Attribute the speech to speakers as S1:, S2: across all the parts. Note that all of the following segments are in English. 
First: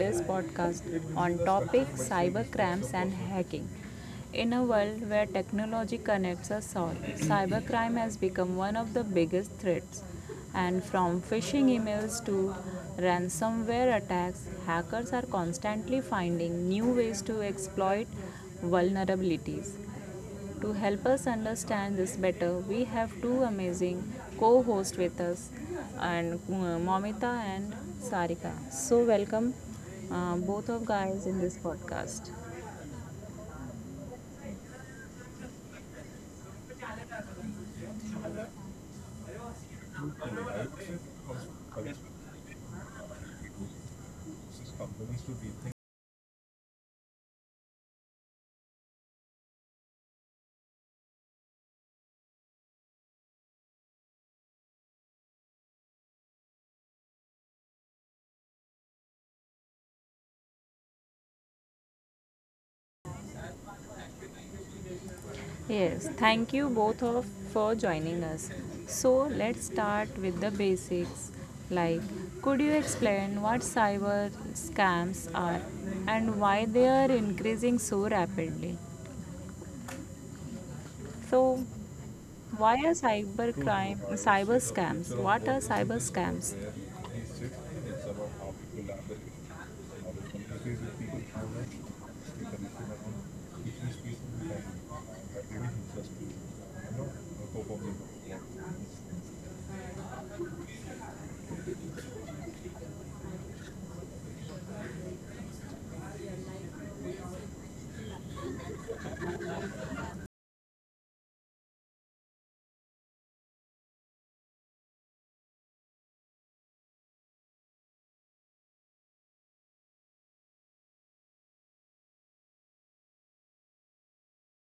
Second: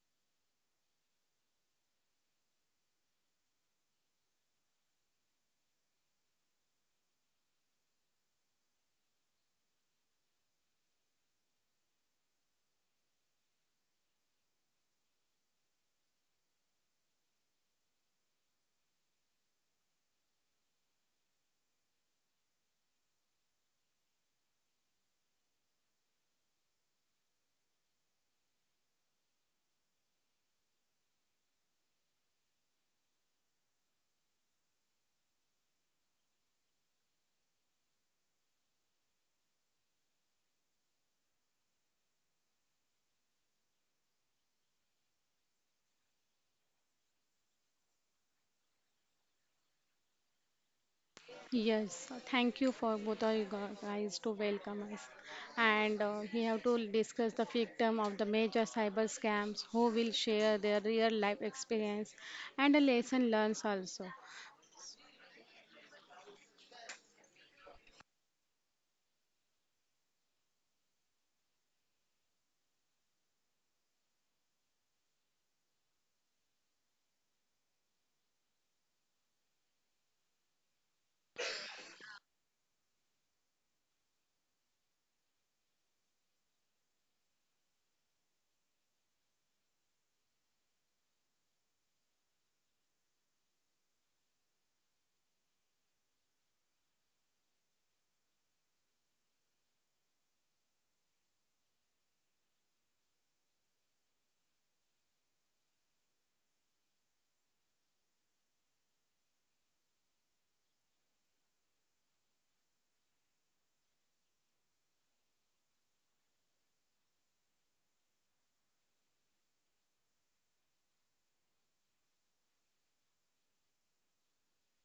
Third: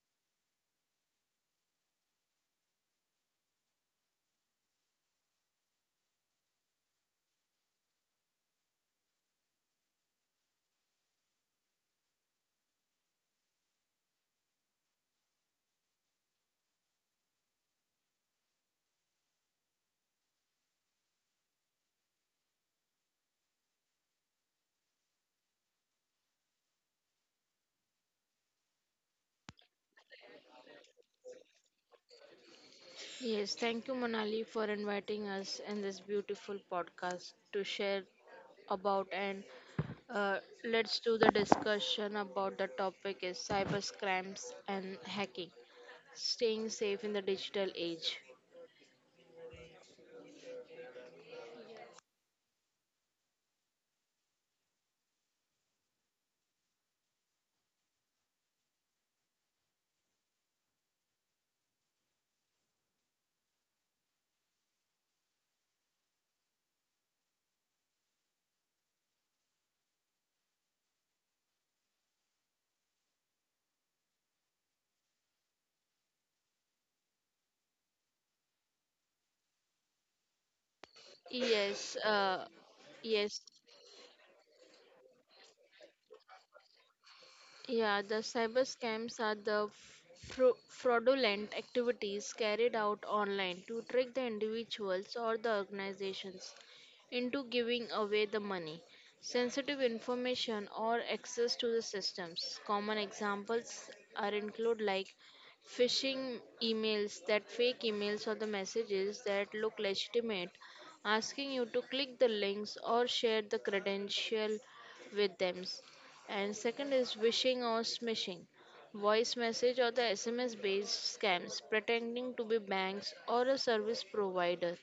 S1: today's podcast on topic cyber crimes and hacking. In a world where technology connects us all, cybercrime has become one of the biggest threats. And from phishing emails to ransomware attacks, hackers are constantly finding new ways to exploit vulnerabilities. To help us understand this better, we have two amazing co hosts with us, and Momita and Sarika. So, welcome both of guys in this podcast.
S2: Yes, thank you, Monali, for inviting us in this beautiful podcast to share about and uh, let's do the discussion about the topic is cyber scams and hacking, staying safe in the digital age.
S3: Yes, thank you for both of you guys to welcome us. And we have to discuss the victim of the major cyber scams who will share their real life experience and a lesson learned also.
S1: Yes, thank you both of for joining us. So, let's start with the basics. Like, could you explain what cyber scams are and why they are increasing so rapidly? So,
S2: Yes, uh,
S1: why are
S2: yes,
S1: cyber crime, cyber scams? What are cyber scams?
S2: Yeah, the cyber scams are the fraudulent activities carried out online to trick the individuals or the organizations into giving away the money, sensitive information, or access to the systems. Common examples are include like phishing emails, that fake emails or the messages that look legitimate, asking you to click the links or share the credential with them, and second is wishing or smishing, voice message or the SMS based scams pretending to be banks or a service provider.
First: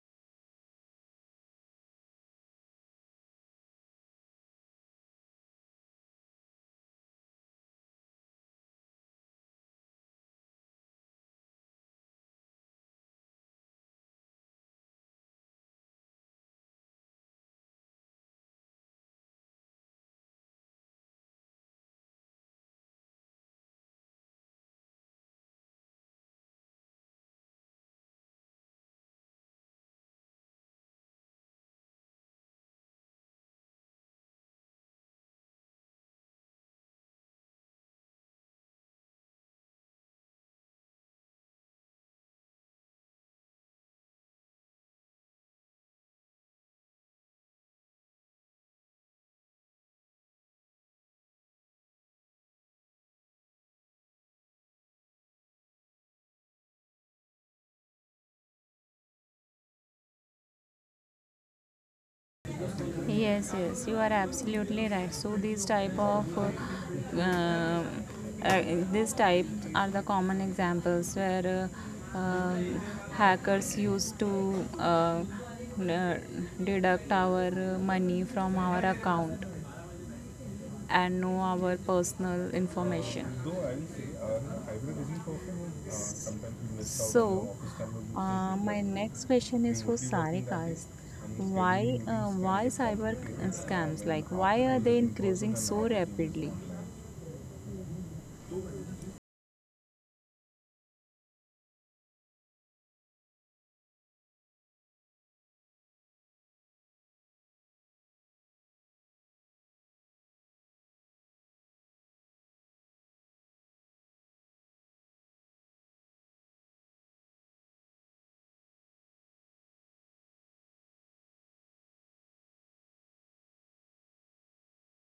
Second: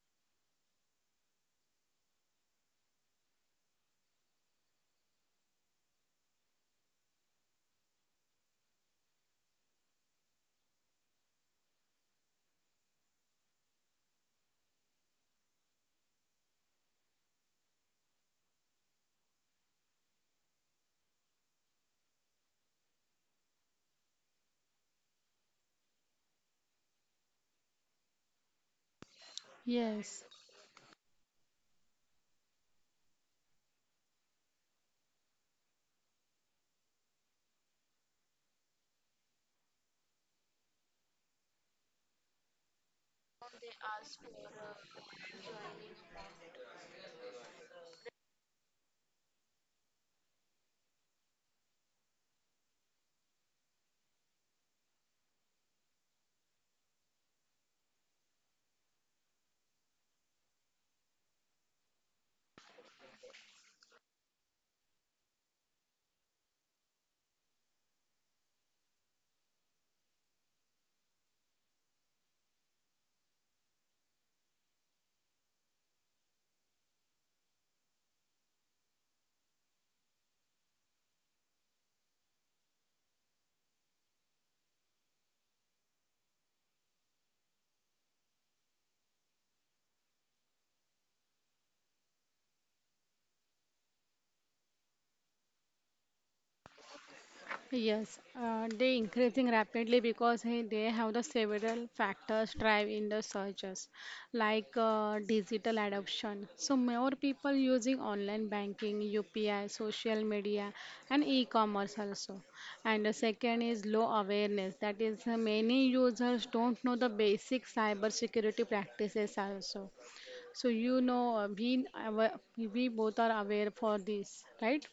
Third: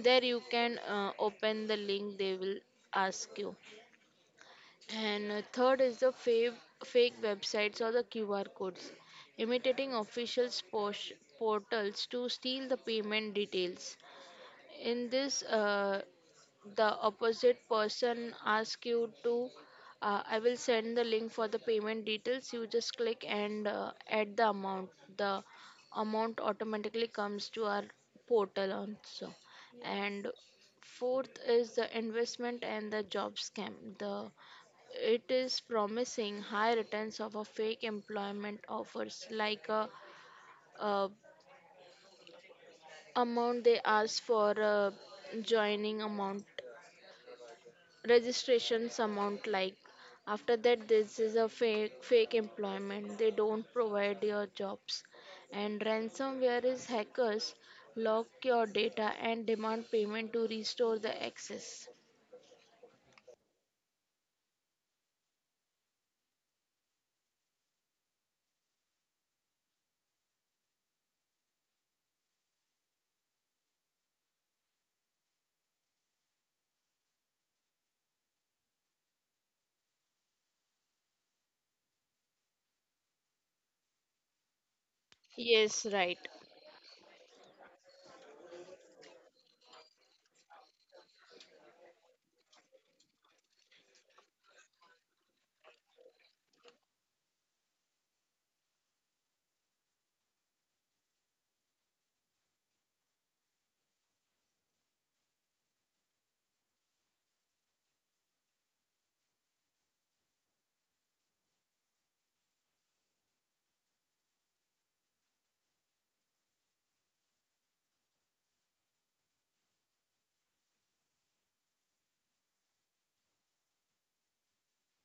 S2: There you can open the link they will ask you. And third is the fake websites or the QR codes, imitating officials' posh, portals to steal the payment details. In this, the opposite person asks you to I will send the link for the payment details, you just click and add the amount, the amount automatically comes to our portal also.
S3: Yes.
S2: And fourth is the investment and the job scam, the it is promising high returns of a fake employment offers like uh amount they ask for a joining amount, registrations amount, like after that this is a fake employment, they don't provide your jobs. And ransomware is hackers lock your data and demand payment to restore the access.
S1: Yes, yes, you are absolutely right. So these type of uh, uh, this type are the common examples where uh, um, hackers used to deduct our money from our account and know our personal information.
S2: Yes, right.
S1: So, my next question is for Sarika. Is Why why cyber scams? Like, why are they increasing so rapidly?
S3: Yes, they increasing rapidly because they have the several factors drive in the searches, like digital adoption. So more people using online banking, UPI, social media, and e-commerce also. And the second is low awareness. That is, many users don't know the basic cybersecurity practices also. So you know, we we both are aware for this, right?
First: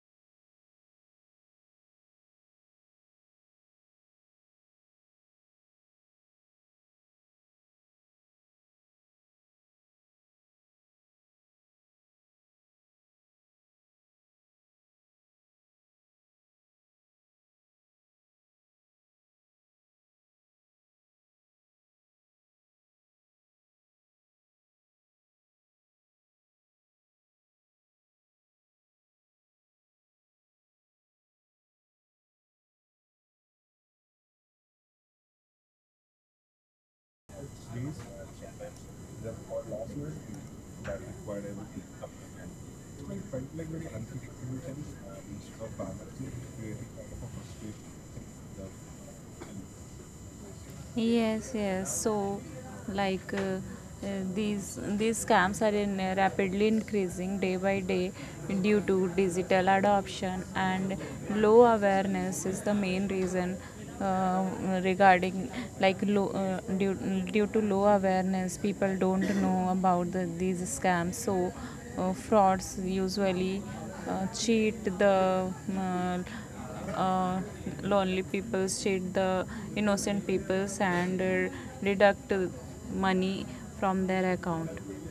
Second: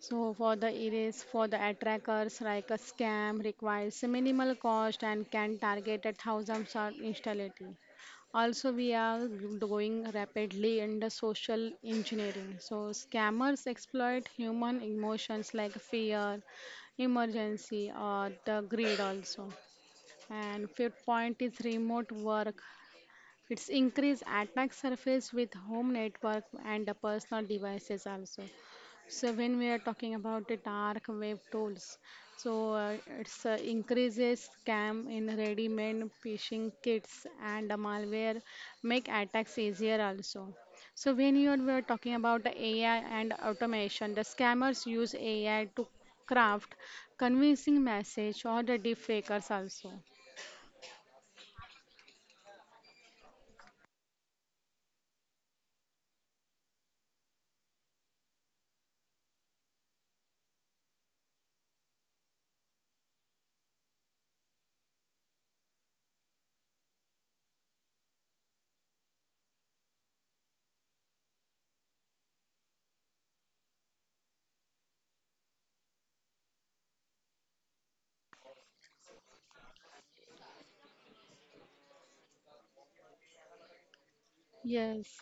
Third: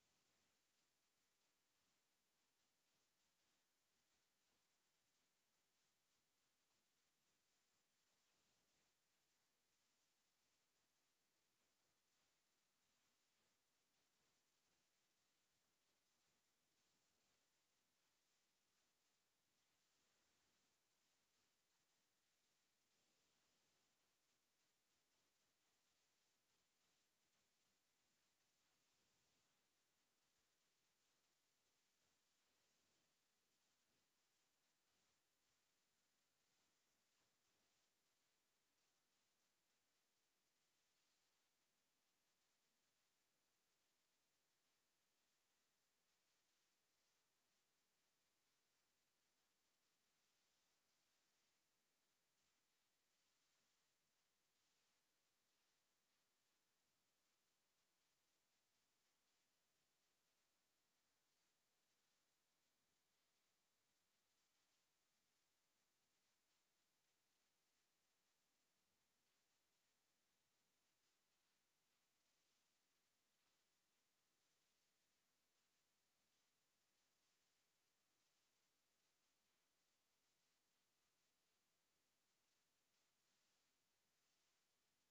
S3: So for the erase for the attrackers like a scam requires minimal cost and can target at thousands of instantly. Also, we are going rapidly in the social engineering. So scammers exploit human emotions like fear, emergency, or the greed also. And fifth point is remote work, it's increased attack surface with home network and the personal devices also. So when we are talking about the dark web tools, so it's increases scam in ready-made phishing kits and the malware make attacks easier also. So when you are we are talking about the AI and automation, the scammers use AI to craft convincing message or the deepfakers also.
S1: Yes, yes. So, like uh, these scams are in rapidly increasing day by day due to digital adoption and low awareness is the main reason uh, regarding like low uh, due, due to low awareness people don't know about these scams so frauds usually cheat the uh, uh, lonely people, cheat the innocent people and deduct money from their account.
S3: Yes,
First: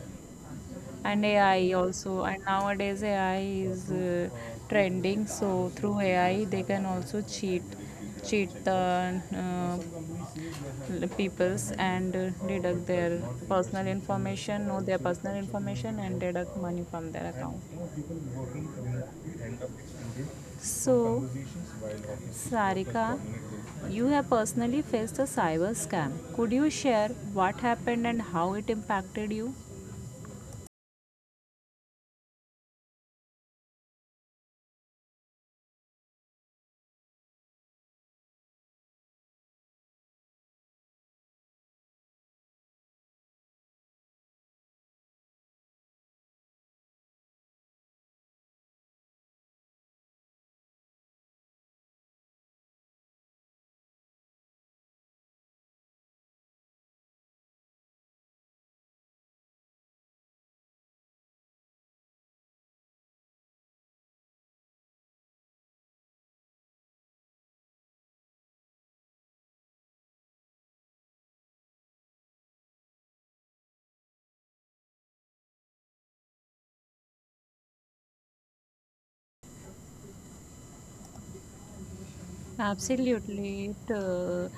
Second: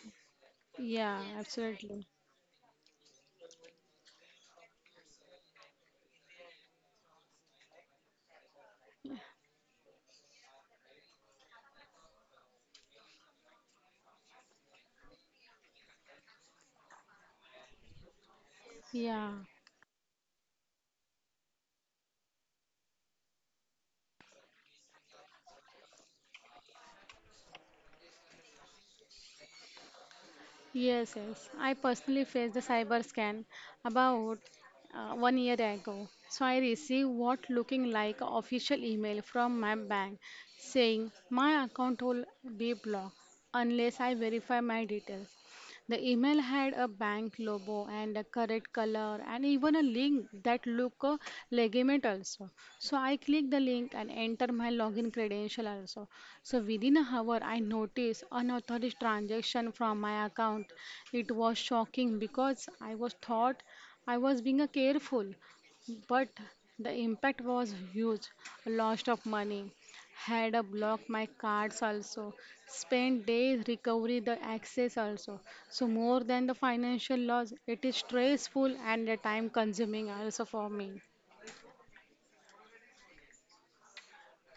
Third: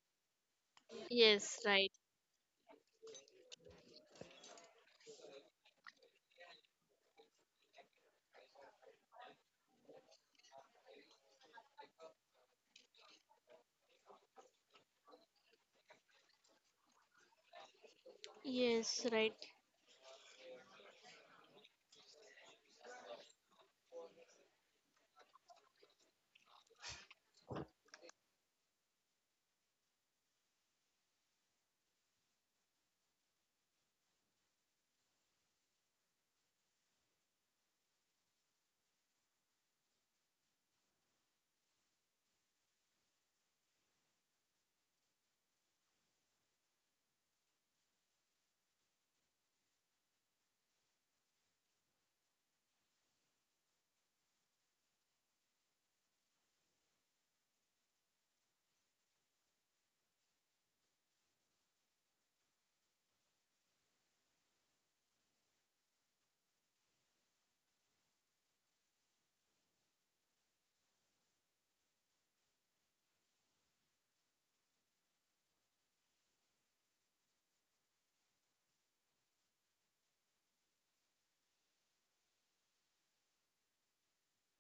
S3: yeah,
S1: And
S2: Yes,
S1: AI
S2: right.
S3: absolutely.
S1: also, and nowadays AI is trending, so through AI they can also cheat, cheat the peoples and deduct their personal information, know their personal information, and deduct money from their account.
S2: Yes,
S3: Yeah,
S2: right.
S1: So Sarika, you have personally faced a cyber scam. Could you share what happened and how it impacted you?
S3: yes, yes. I personally faced the cyber scan about one year ago. So I received what looking like official email from my bank saying my account will be blocked unless I verify my details. The email had a bank logo and a correct color and even a link that looked legitimate also. So I clicked the link and enter my login credential also. So within an hour, I noticed unauthorized transaction from my account. It was shocking because I was thought I was being careful, but the impact was huge, loss of money, had a block my cards also, spent days recovery the access also. So more than the financial loss, it is stressful and the time consuming also for me.
S1: Absolutely, it uh,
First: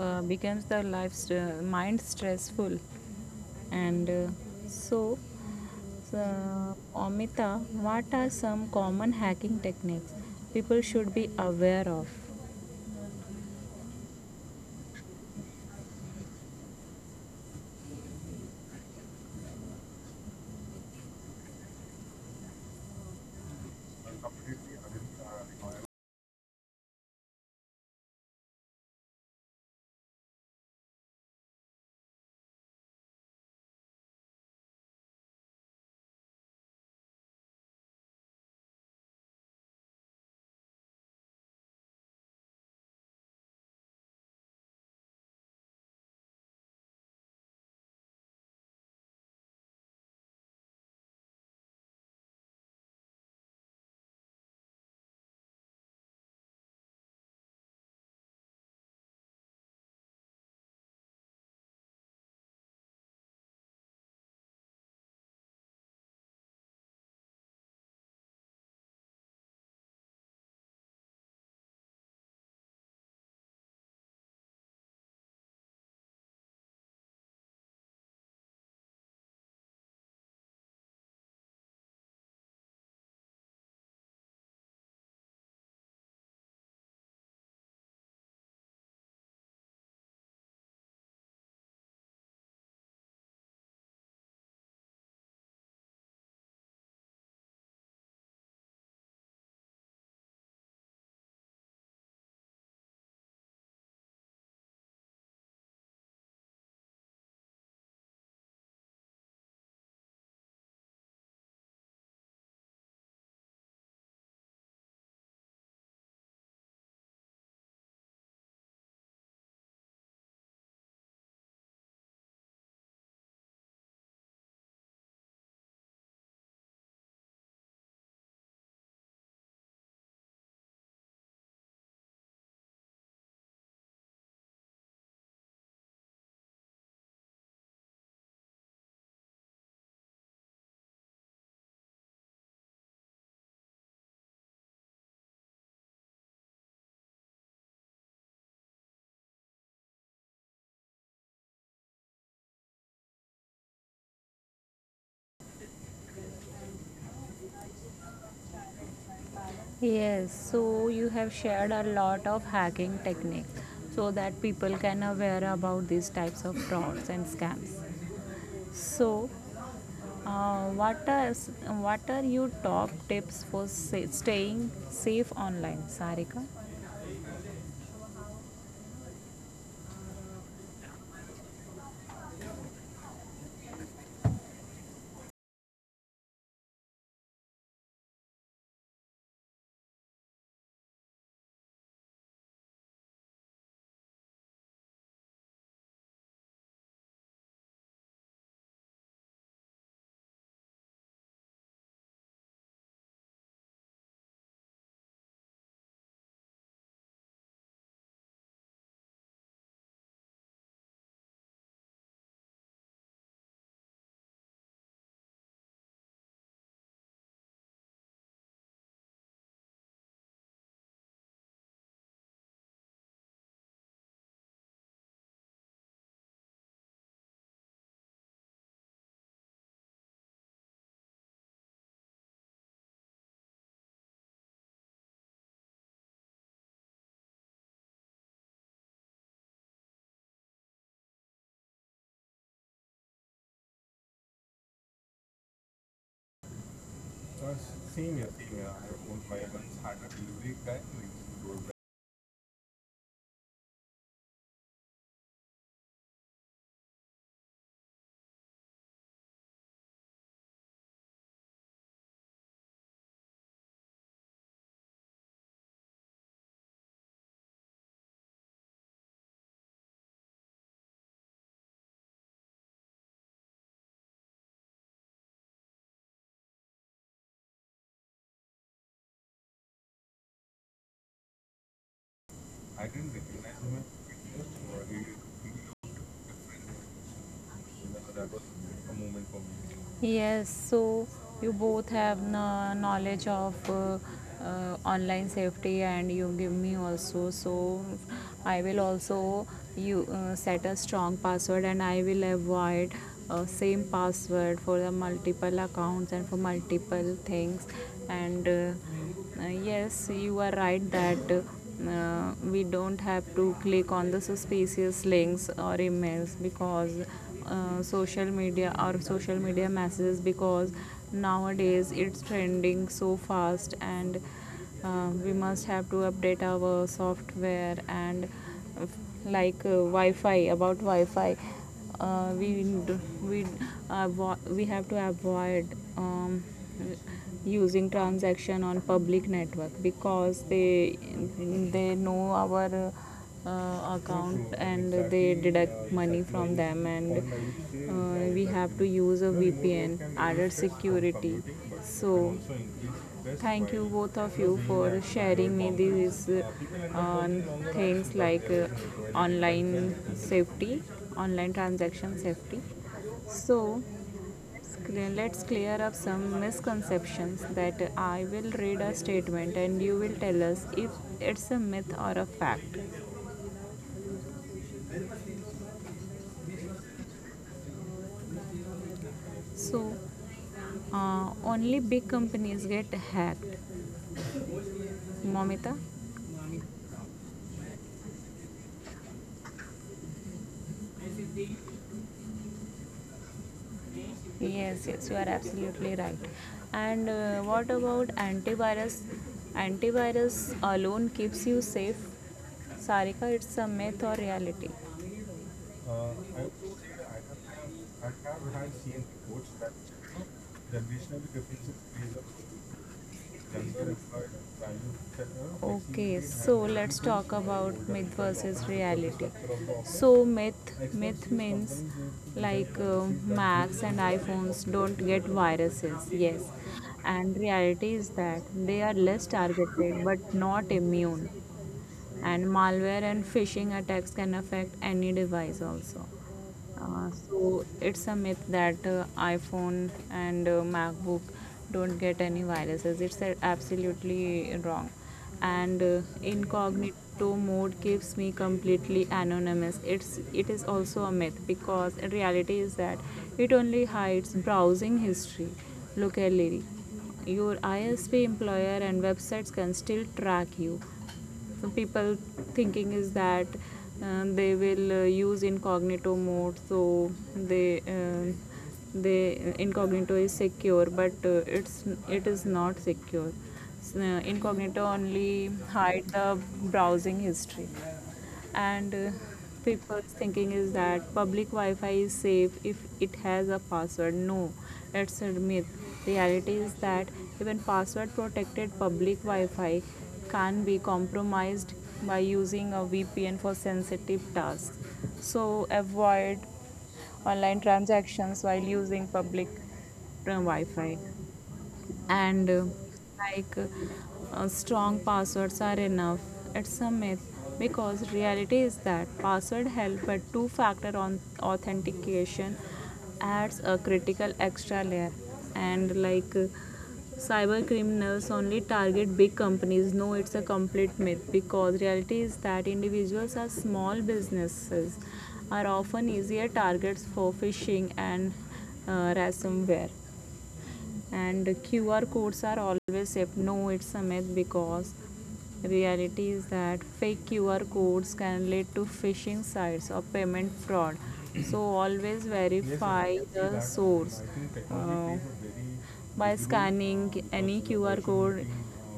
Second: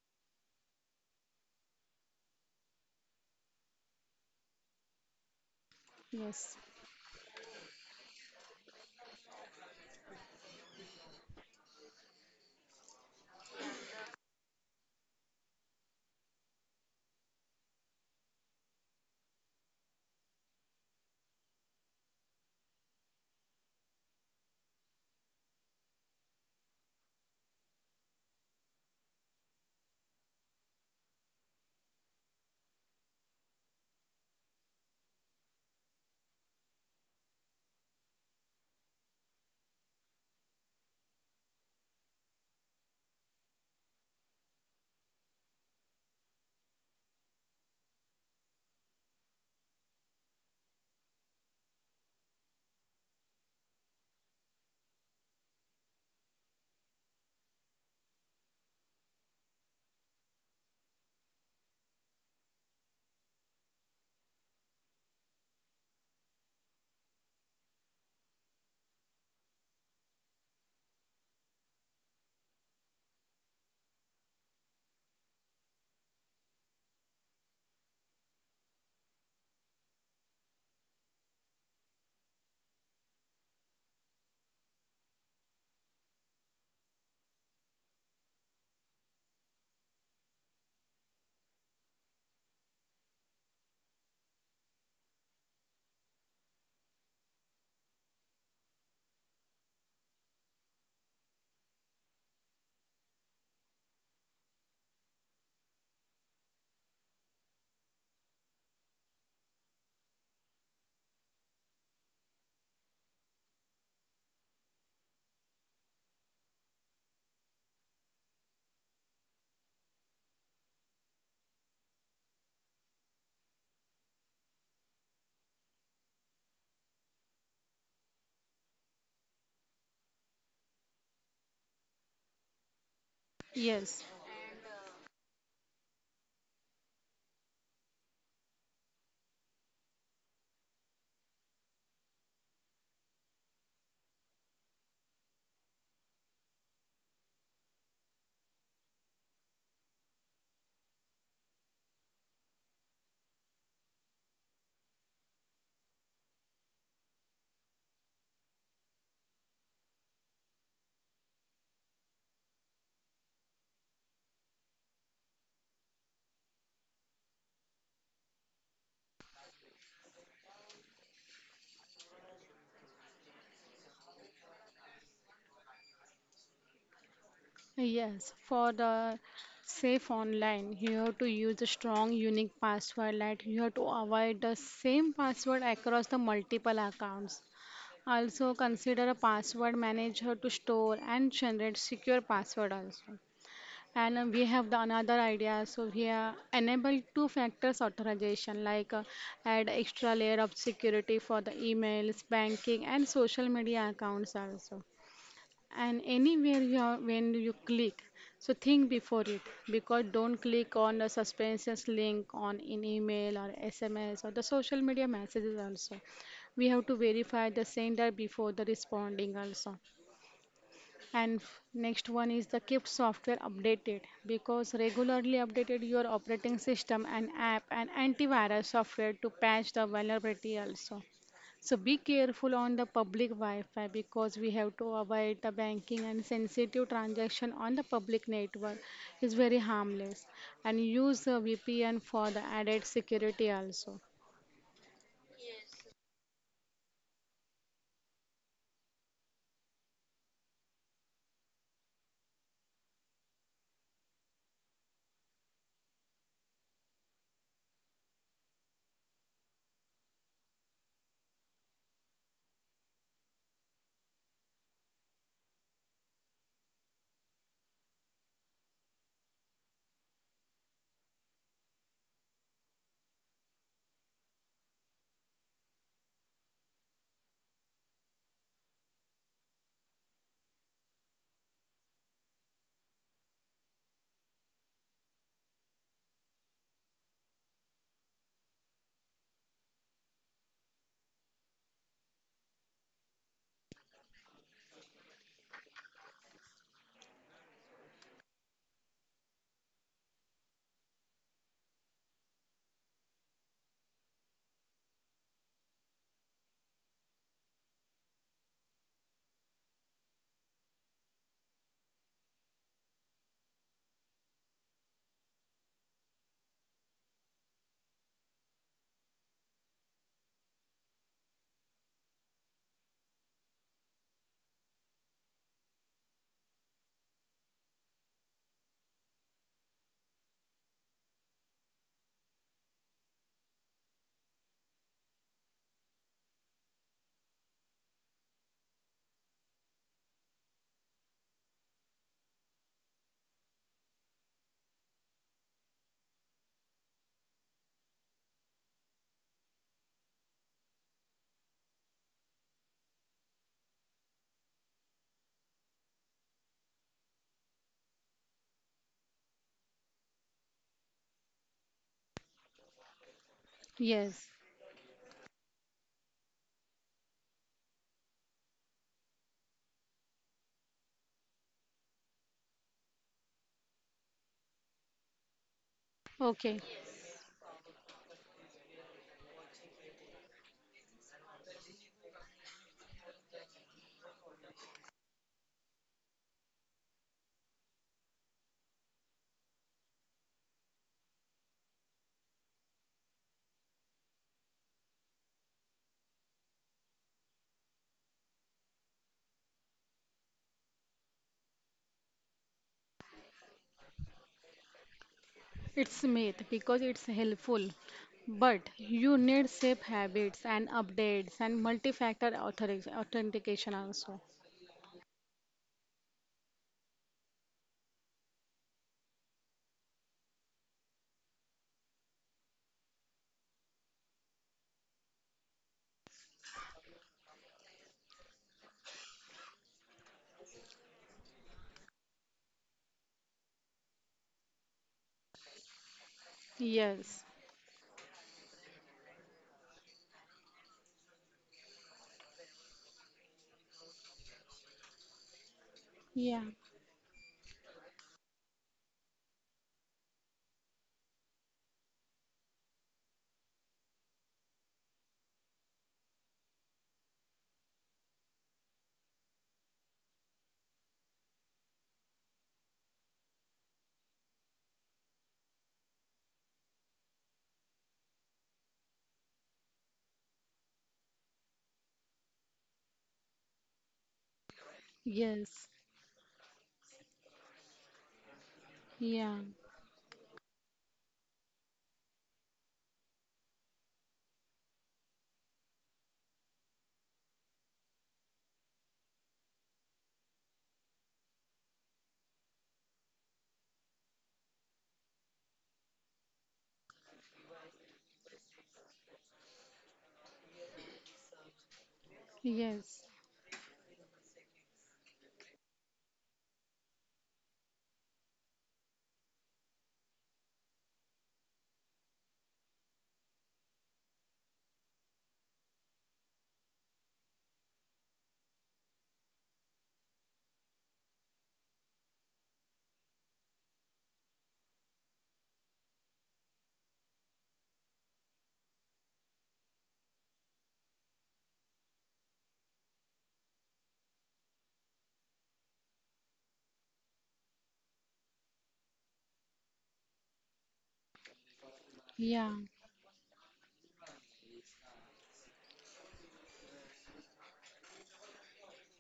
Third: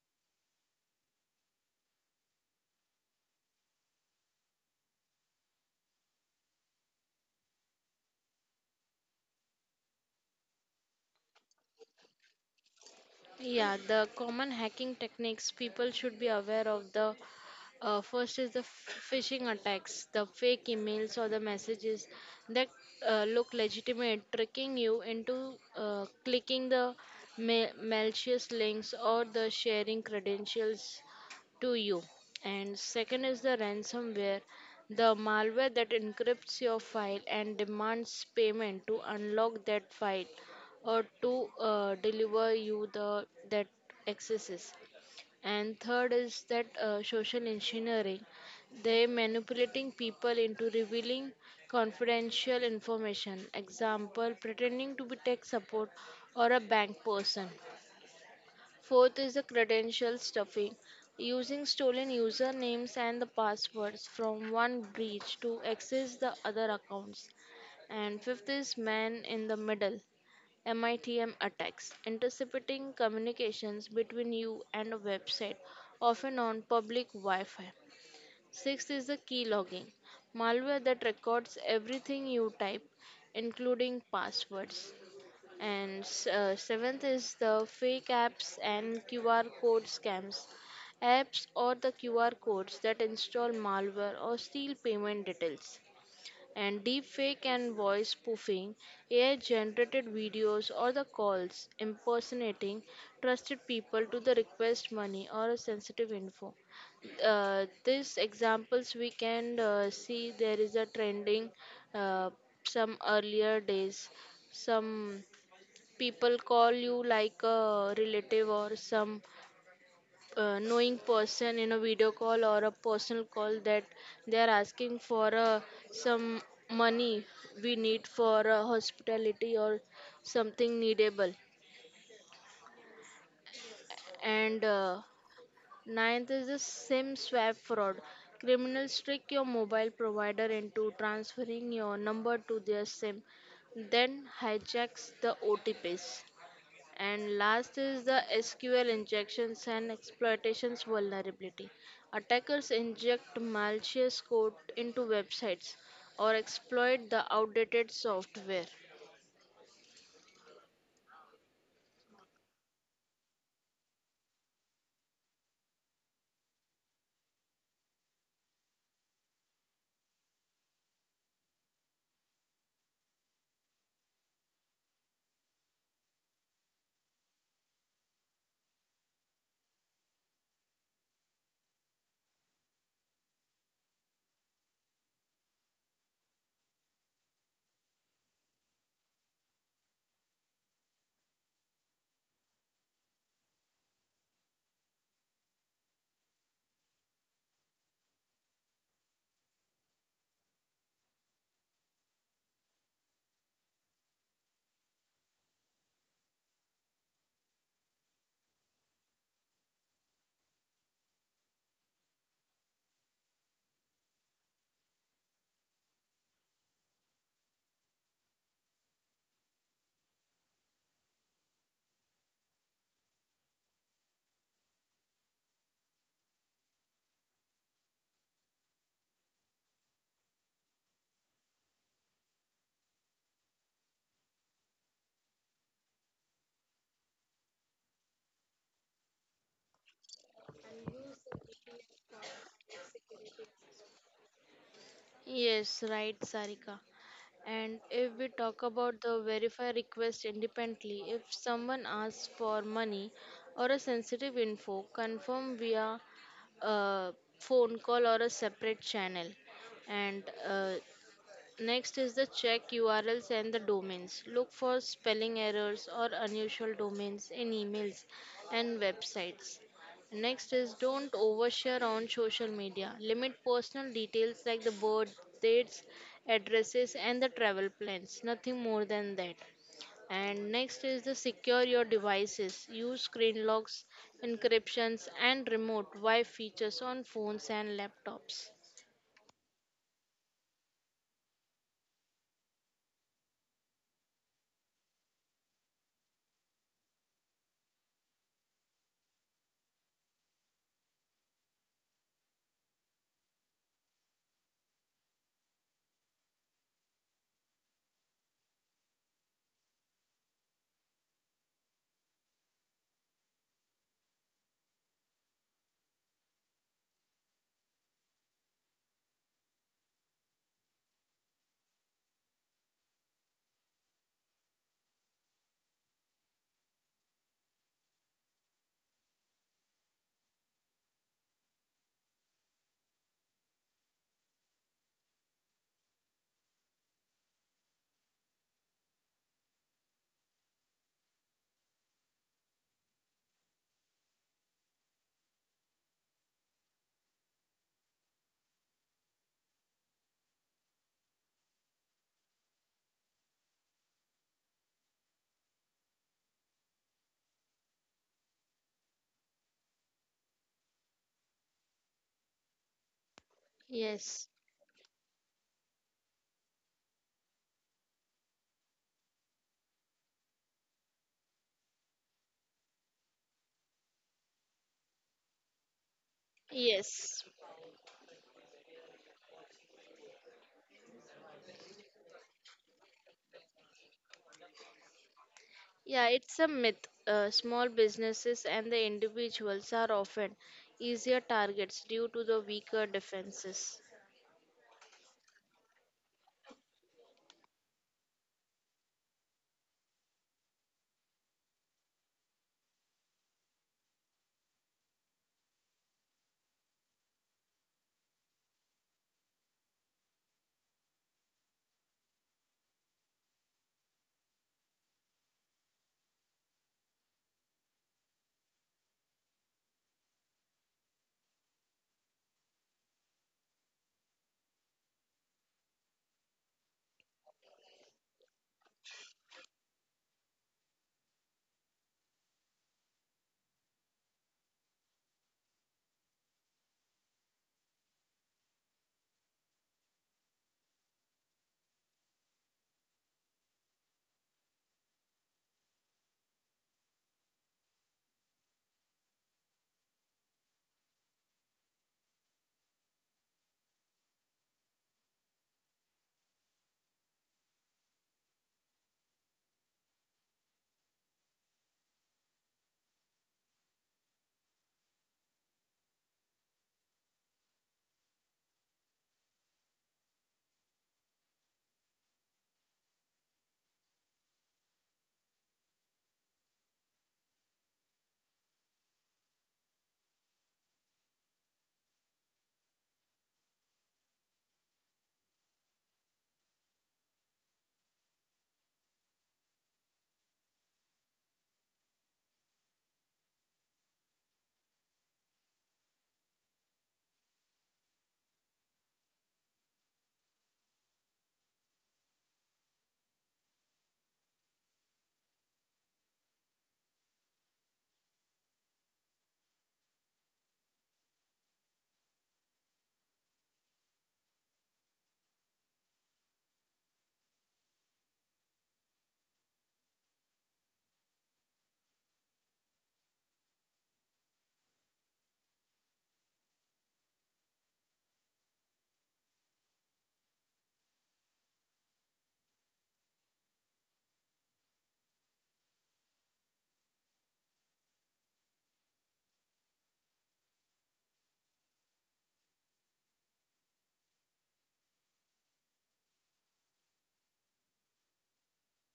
S1: uh, becomes the mind stressful, and so,
S3: Yes,
S1: Amita, what are some common hacking techniques people should be aware of?
S2: Yeah, the common hacking techniques people should be aware of, the first is the phishing attacks, the fake emails or the messages that look legitimate, tricking you into clicking the malicious links or the sharing credentials to you. And second is the ransomware, the malware that encrypts your file and demands payment to unlock that file or to deliver you the that excesses. And third is that social engineering, they manipulating people into revealing confidential information, example pretending to be tech support or a bank person. Fourth is the credential stuffing, using stolen usernames and the passwords from one breach to access the other accounts. And fifth is man in the middle, MITM attacks, intercepting communications between you and a website, often on public Wi Fi. Sixth is the keylogging, malware that records everything you type, including passwords. And seventh is the fake apps and QR code scams, apps or the QR codes that install malware or steal payment details. And deepfake and voice spoofing, AI-generated videos or the calls impersonating trusted people to the request money or a sensitive info. These examples we can see there is a trending uh, some earlier days. Some people call you like a relative or some knowing person in a video call or a personal call that they are asking for some money we need for hospitality or something needable.
S3: yes.
S2: And ninth is the sim swap fraud, criminals trick your mobile provider into transferring your number to their sim, then hijacks the otps. And last is the SQL injections and exploitations vulnerability. Attackers inject malicious code into websites or exploit the outdated software.
S1: Yes, so you have shared a lot of hacking techniques so that people can aware about these types of frauds and scams. So, uh, what are what are your top tips for staying safe online, Sarika?
S3: Yes, for the safe online, you have to use a strong, unique password. Like you have to avoid the same password across the multiple accounts. Also, consider a password manager to store and generate secure password also. And we have the another idea. So here enable two factors authorization like add extra layer of security for the emails, banking and social media accounts also. And anywhere you are, when you click, so think before it because don't click on the suspicious link on in email or SMS or the social media messages also. We have to verify the sender before the responding also. And next one is the keep software updated because regularly updated your operating system and app and antivirus software to patch the vulnerability also. So be careful on the public Wi-Fi because we have to avoid the banking and sensitive transaction on the public network is very harmless and use a VPN for the added security also.
S2: Yes, right, Sarika. And if we talk about the verify request independently, if someone asks for money or a sensitive info, confirm via a phone call or a separate channel. And next is the check URLs and the domains. Look for spelling errors or unusual domains in emails and websites. Next is don't overshare on social media. Limit personal details like the birth dates, addresses, and the travel plans. Nothing more than that. And next is the secure your devices. Use screen locks, encryptions, and remote Wi features on phones and laptops.
S1: Yes, so you both have no knowledge of online safety, and you give me also. So I will also you set a strong password, and I will avoid same password for the multiple accounts and for multiple things, and. Yes, you are right that we don't have to click on the suspicious links or emails because social media or social media messages because nowadays it's trending so fast and we must have to update our software and uh, like wi-fi about wi-fi uh, we we we have to avoid um, using transaction on public network because they know our account and they deduct money from them and we have to use a vpn added security so thank you both of you for sharing me these things like online safety, online transaction safety. So
S3: Yes.
S2: Yes,
S1: let's clear up some misconceptions that I will read a statement and you will tell us if it's a myth or a fact.
S3: Okay.
S2: yes.
S1: So only big companies get hacked. Momita?
S2: Yeah, it's a myth. Small businesses and the individuals are often easier targets due to the weaker defenses.
S1: Yes, yes, you are absolutely right. And what about antivirus? Antivirus alone keeps you safe. Sarika, it's a myth or reality?
S3: It's myth because it's helpful, but you need safe habits and updates and authentication also.
S1: Okay, so let's talk about myth versus reality. So, myth means like uh, Macs and iPhones don't get viruses, yes, and reality is that they are less targeted but not immune and malware and phishing attacks can affect any device also.
S3: Yes.
S1: So it's a myth that iPhone and MacBook don't get any viruses. It's absolutely wrong. And
S3: Yeah.
S1: incognito mode keeps me completely anonymous. It is also a myth because in reality is that it only hides browsing history locality, your ISP, employer and websites can still track you. People thinking is that they will use incognito mode, so they incognito is secure but it is not secure. Incognito
S3: Yes.
S1: only hide the browsing history. And
S3: Yeah.
S1: people's thinking is that public wi-fi is safe if it has a password. No, it's a myth. Reality is that even password protected public wi-fi can be compromised by using a VPN for sensitive tasks, so avoid online transactions while using public wi-fi. And
S3: Yes.
S1: like uh, strong passwords are enough. It's a myth because reality is that password help but two factor on authentication adds a critical extra layer. And cyber criminals only target big companies. No, it's a complete myth because reality is that individuals are small businesses are often easier targets for phishing and ransomware. And QR codes are always safe. No, it's a myth because reality is that fake QR codes can lead to phishing sites or payment fraud, so always
S3: Yeah.
S1: verify the source uh, by scanning any QR code.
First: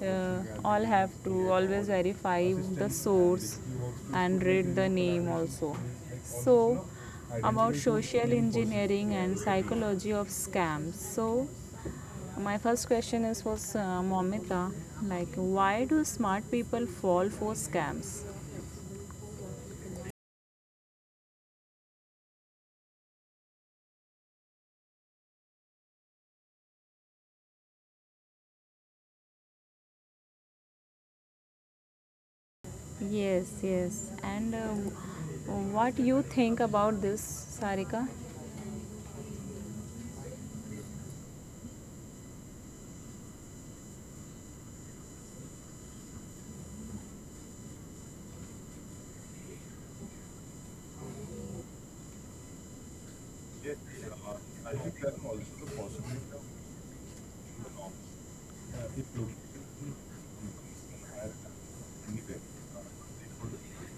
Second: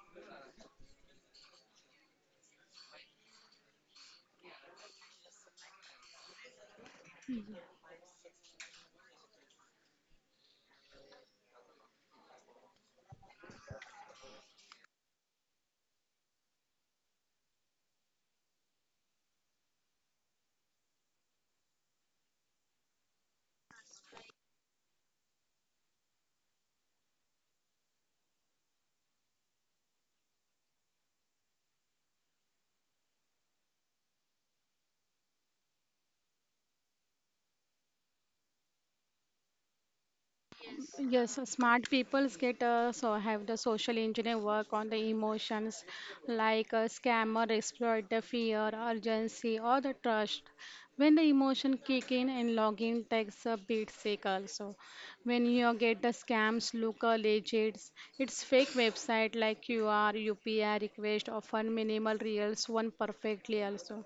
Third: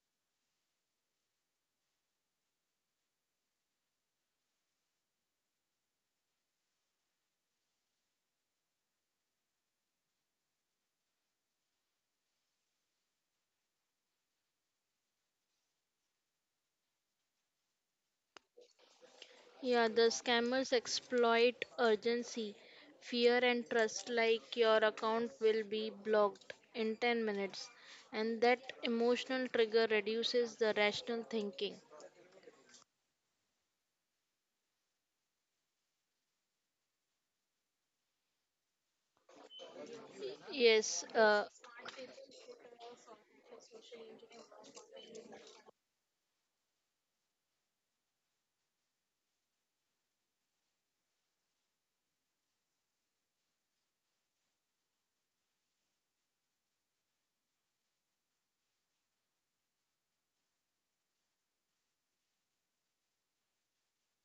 S1: Uh, all have to always verify the source and read the name also. So, about social engineering and psychology of scams. So, my first question is for Momita. Like, why do smart people fall for scams?
S2: Yeah, the scammers exploit urgency, fear, and trust like your account will be blocked in 10 minutes, and that emotional trigger reduces the rational thinking.
S1: Yes, yes. And what you think about this, Sarika?
S2: Yes,
S3: Yes,
S2: uh,
S3: smart peoples get so have the social engineer work on the emotions, like a scammer exploit the fear, urgency, or the trust. When the emotion kick in and login takes a bit sick also. When you get the scams look legit, it's fake website like QR, UPI request often minimal reals one perfectly also.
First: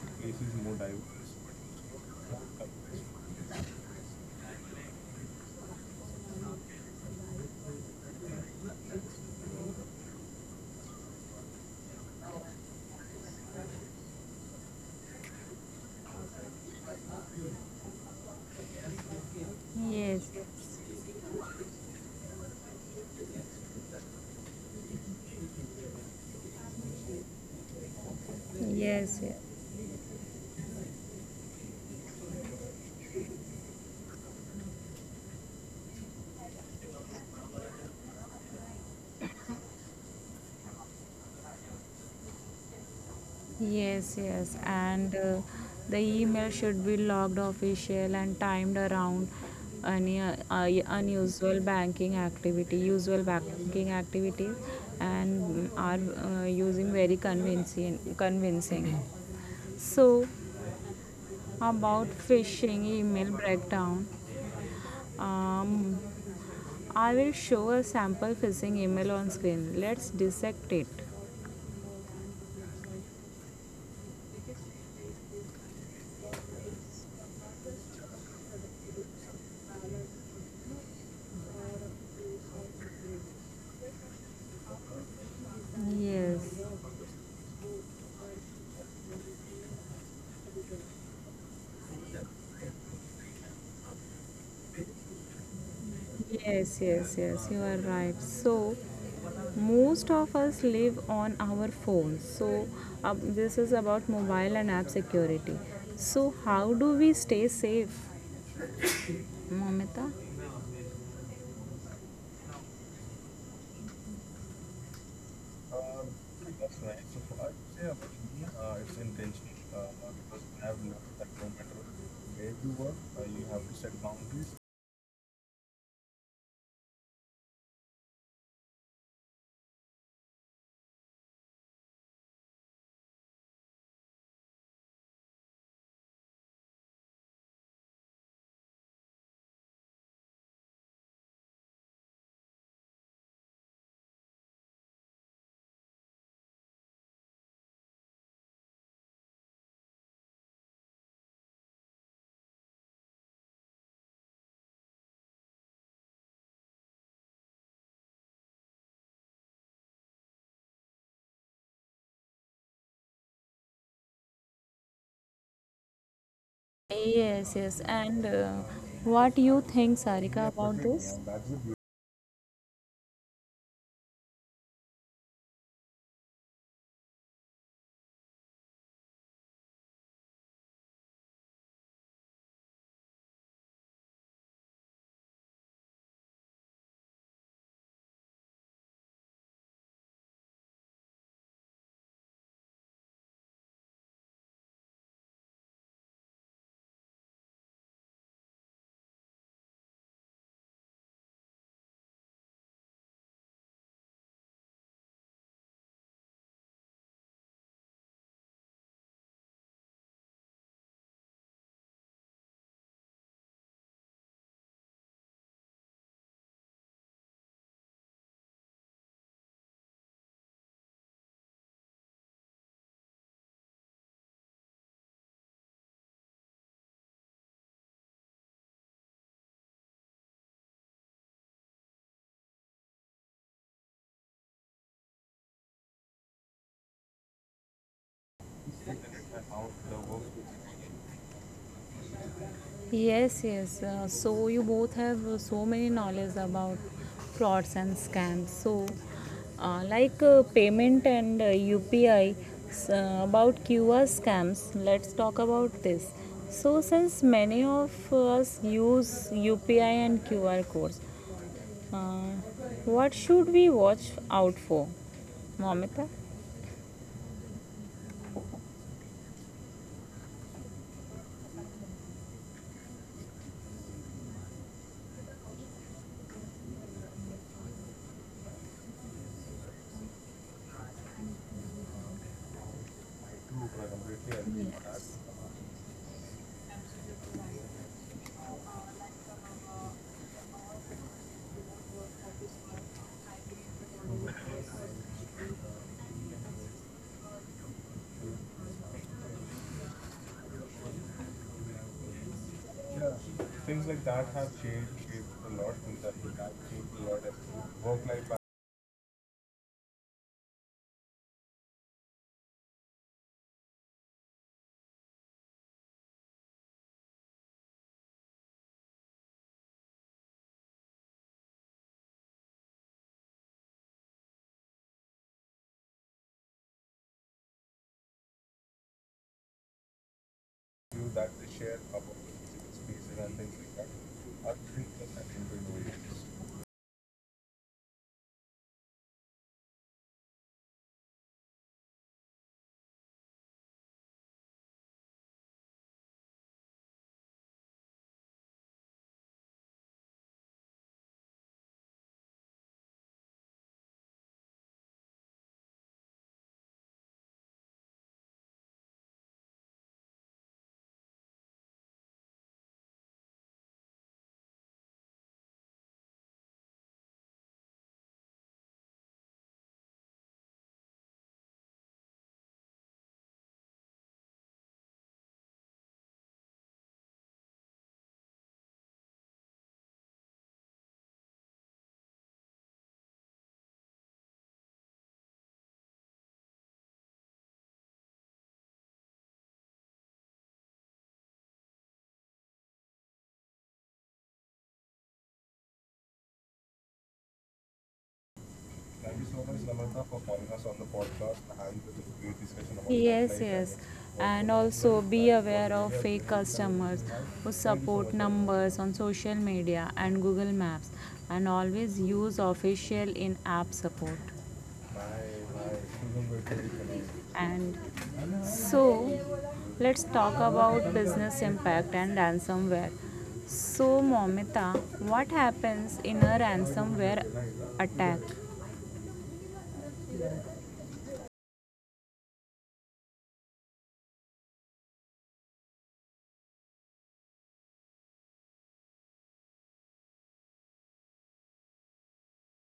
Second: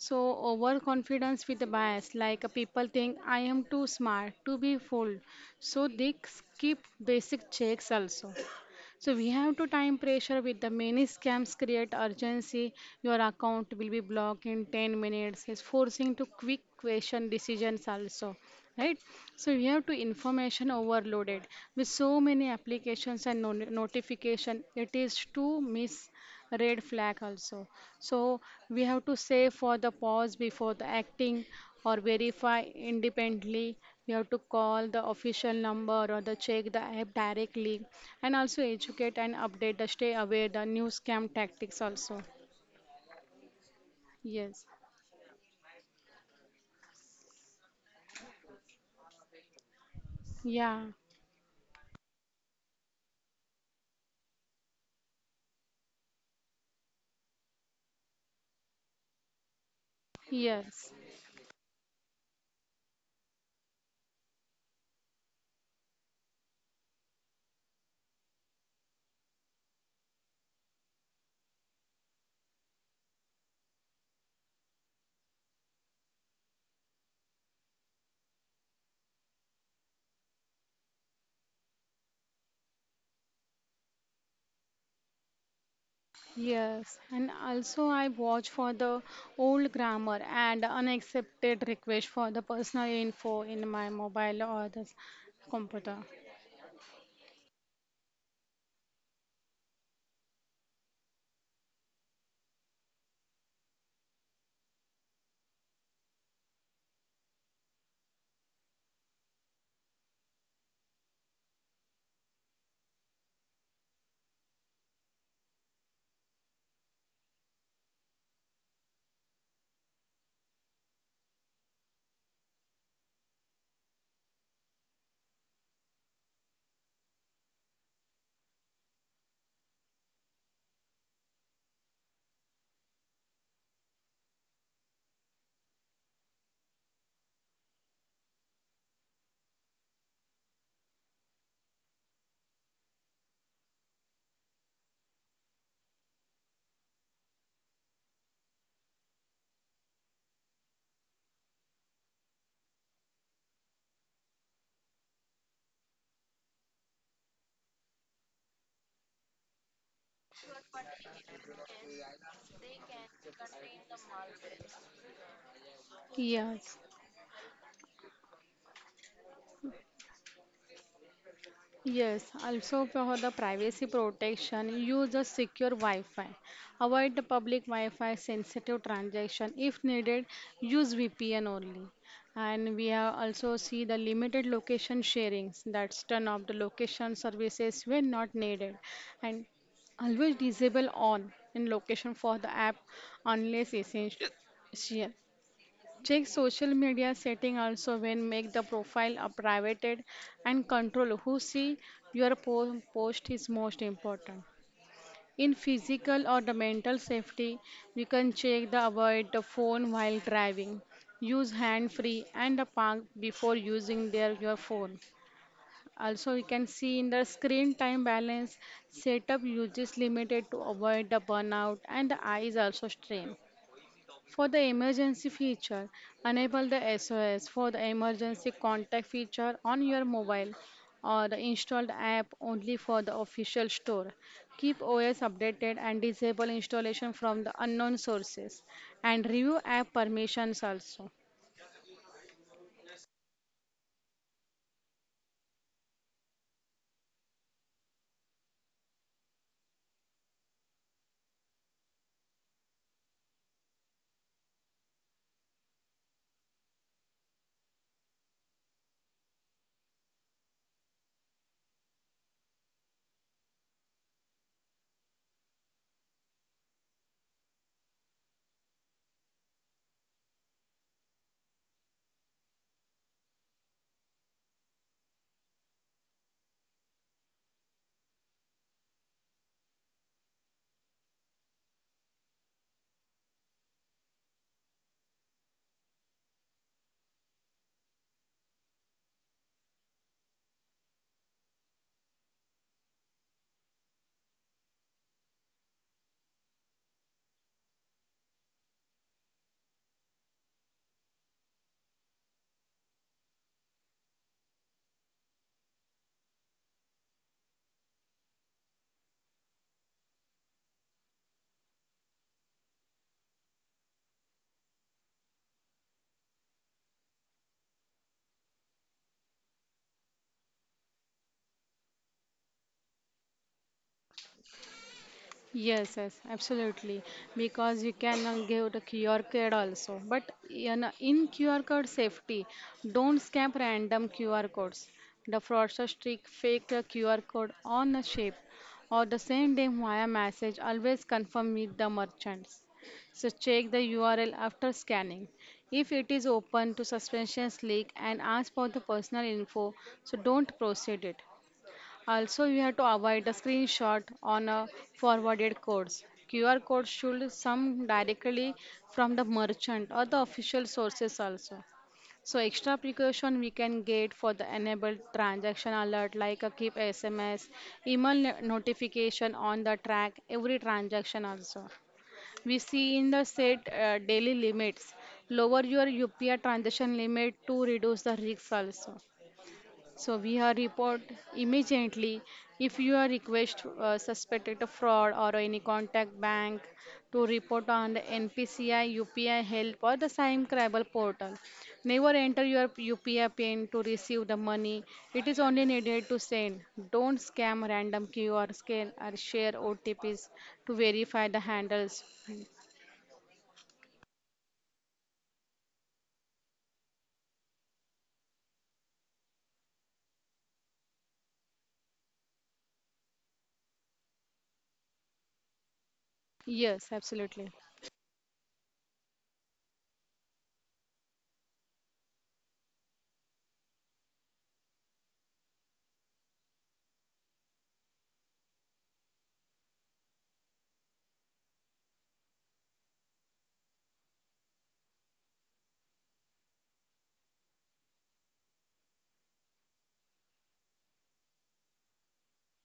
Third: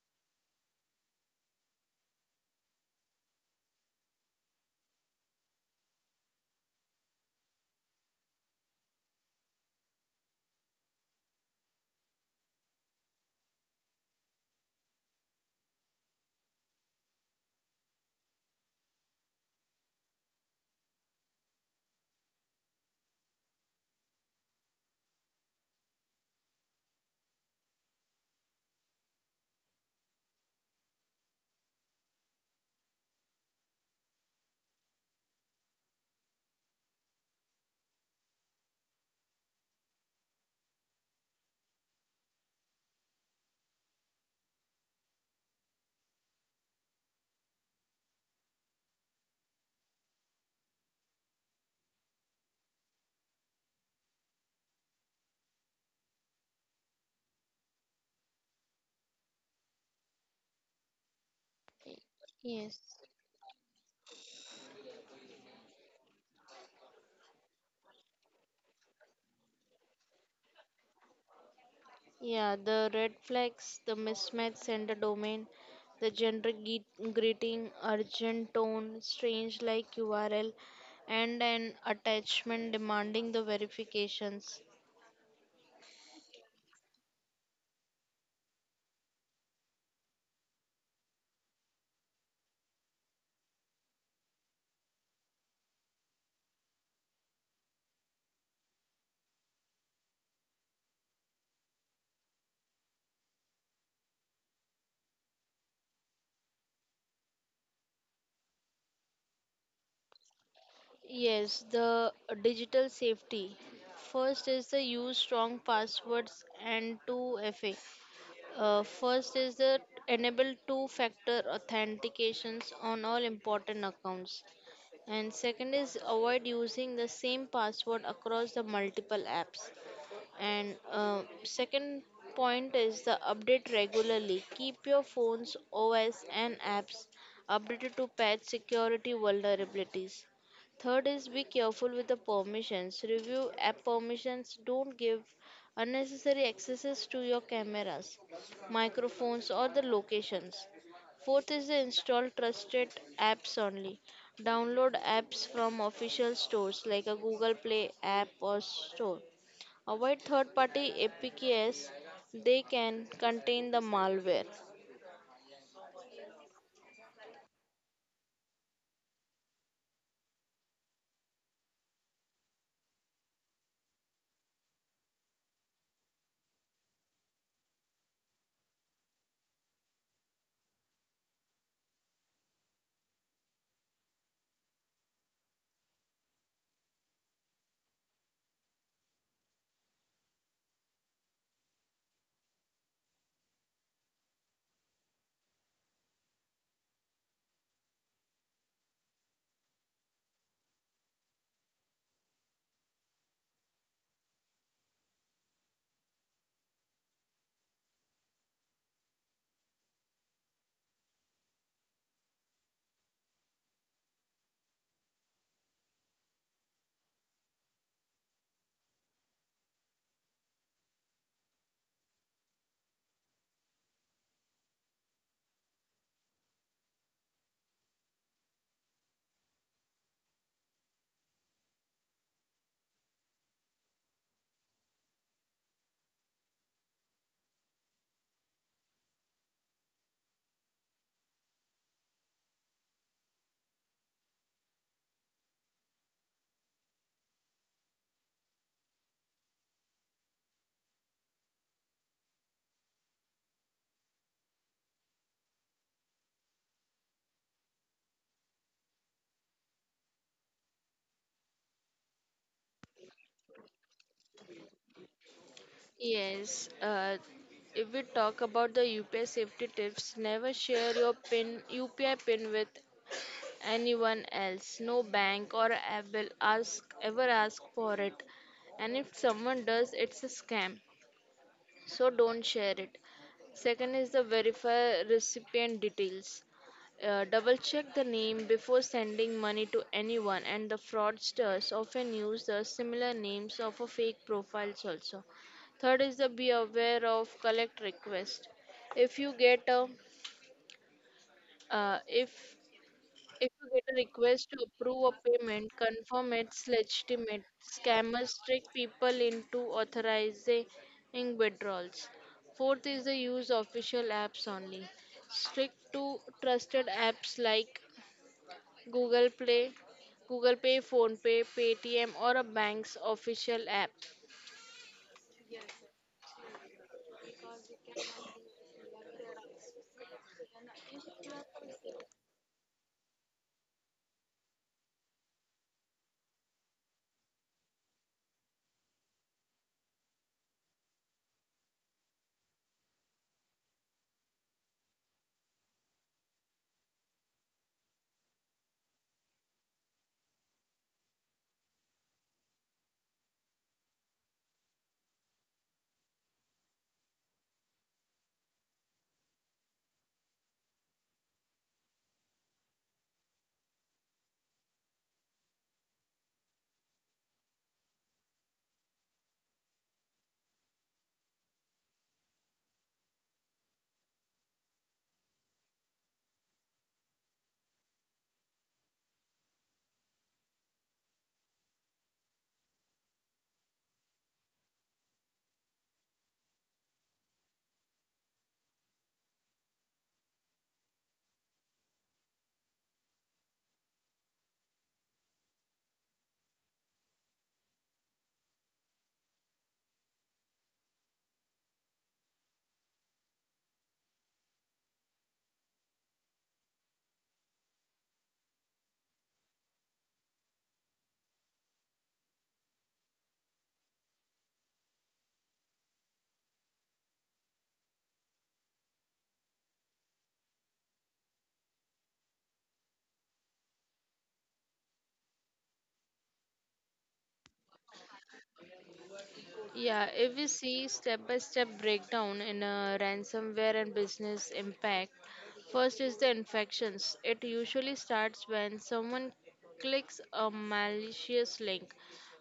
S3: So, overconfidence with a bias, like people think I am too smart to be fooled. So, they skip basic checks also. So, we have to time pressure with the many scams create urgency. Your account will be blocked in 10 minutes. It's forcing to quick question decisions also. Right, so we have to
S1: Yes,
S3: information overloaded with so many applications and notification. It is too miss red flag also. So we have to
S1: yes, yes.
S3: save for the pause before the acting or verify independently. You have to call the official number or the check the app directly and also educate and update the stay aware the new scam tactics also.
S1: Yes, yes,
S3: Yes,
S1: and the email should be logged official and timed around any
S3: yeah,
S1: unusual banking activity, usual banking activities, and are using convincing. So,
S3: yes.
S1: about phishing
S2: yes.
S1: email breakdown, um, I will show a sample phishing email on screen. Let's dissect it.
S2: Yeah, the red flags, the mismatch sender domain, the greeting, urgent tone, strange like URL, and an attachment demanding the verifications.
S1: Yes.
S3: Yes, and also I watch for the old grammar and unaccepted request for the personal info in my mobile or the computer.
S1: Yes, yes, yes, you are right. So, most of us live on our phones. So, uh, this is about mobile and app security. So, how do we stay safe, Mamita?
S2: Yes, the digital safety. First is the use strong passwords and 2FA. First is the enable two factor authentications on all important accounts. And second is avoid using the same password across the multiple apps. And second point is the update regularly. Keep your phones, OS, and apps updated to patch security vulnerabilities. Third is be careful with the permissions. Review app permissions. Don't give unnecessary accesses to your cameras, microphones, or the locations. Fourth is install trusted apps only. Download apps from official stores like a Google Play app or store. Avoid third party APKs, they can contain the malware.
S3: Yes.
S1: Yes, yes. And what you think, Sarika, about this?
S3: Yes, also for the privacy protection, use a secure Wi-Fi. Avoid the public Wi-Fi sensitive transaction. If needed, use VPN only. And we have also see the limited location sharings. That's turn off the location services when not needed. And always disable on in location for the app unless essential. Check social media setting also when make the profile a private and control who see your post is most important. In physical or the mental safety, you can check the avoid the phone while driving. Use hand free and the park before using their your phone. Also, you can see in the screen time balance, setup uses limited to avoid the burnout and the eyes also strain. For the emergency feature, enable the SOS for the emergency contact feature on your mobile or the installed app only for the official store. Keep OS updated and disable installation from the unknown sources and review app permissions also.
S1: Yes, yes. So you both have so many knowledge about frauds and scams. So, payment and UPI, about QR scams, let's talk about this. So, since many of us use UPI and QR codes, uh, what should we watch out for? Momita?
S2: Yes, if we talk about the UPI safety tips, never share your PIN, UPI PIN with anyone else. No bank or app will ask ever ask for it. And if someone does, it's a scam. So don't share it. Second is the verify recipient details. Double check the name before sending money to anyone, and the fraudsters often use the similar names of a fake profiles also. Third is the be aware of collect request. If you get a uh, if if you get a request to approve a payment, confirm it's legitimate. Scammers trick people into authorizing withdrawals. Fourth is the use official apps only. Stick to trusted apps like Google Play, Google Pay, PhonePe, Paytm, or a bank's official app.
S3: Yes, yes, absolutely. Because you can give the QR code also. But in QR code safety, don't scam random QR codes. The fraudster streak fake a QR code on a shape or the same day via message. Always confirm with the merchants. So check the URL after scanning. If it is open to suspicious leak and ask for the personal info, so don't proceed it. Also, you have to avoid a screenshot on a forwarded codes. QR code should some directly from the merchant or the official sources also. So extra precaution we can get for the enabled transaction alert like a keep SMS, email notification on the track every transaction also. We see in the set daily limits, lower your UPI transaction limit to reduce the risk also. So we are report immediately if you are request suspected of fraud or any contact bank to report on the NPCI, UPI help or the Sime Cribal portal. Never enter your UPI PIN to receive the money. It is only needed to send. Don't scam random QR scan or share OTPs to verify the handles.
S1: Yes, the yes. what And works also well be and what aware of areas fake really can be customers optimized. Who Thank you so support much, Namrata. Numbers on social media and Google Maps and always use official in app support.
S3: Yes, absolutely.
S1: And so let's talk about business impact and ransomware. So, Momita, what happens in a ransomware attack?
S2: Yeah, if we see step by step breakdown in a ransomware and business impact, first is the infections. It usually starts when someone clicks a malicious link,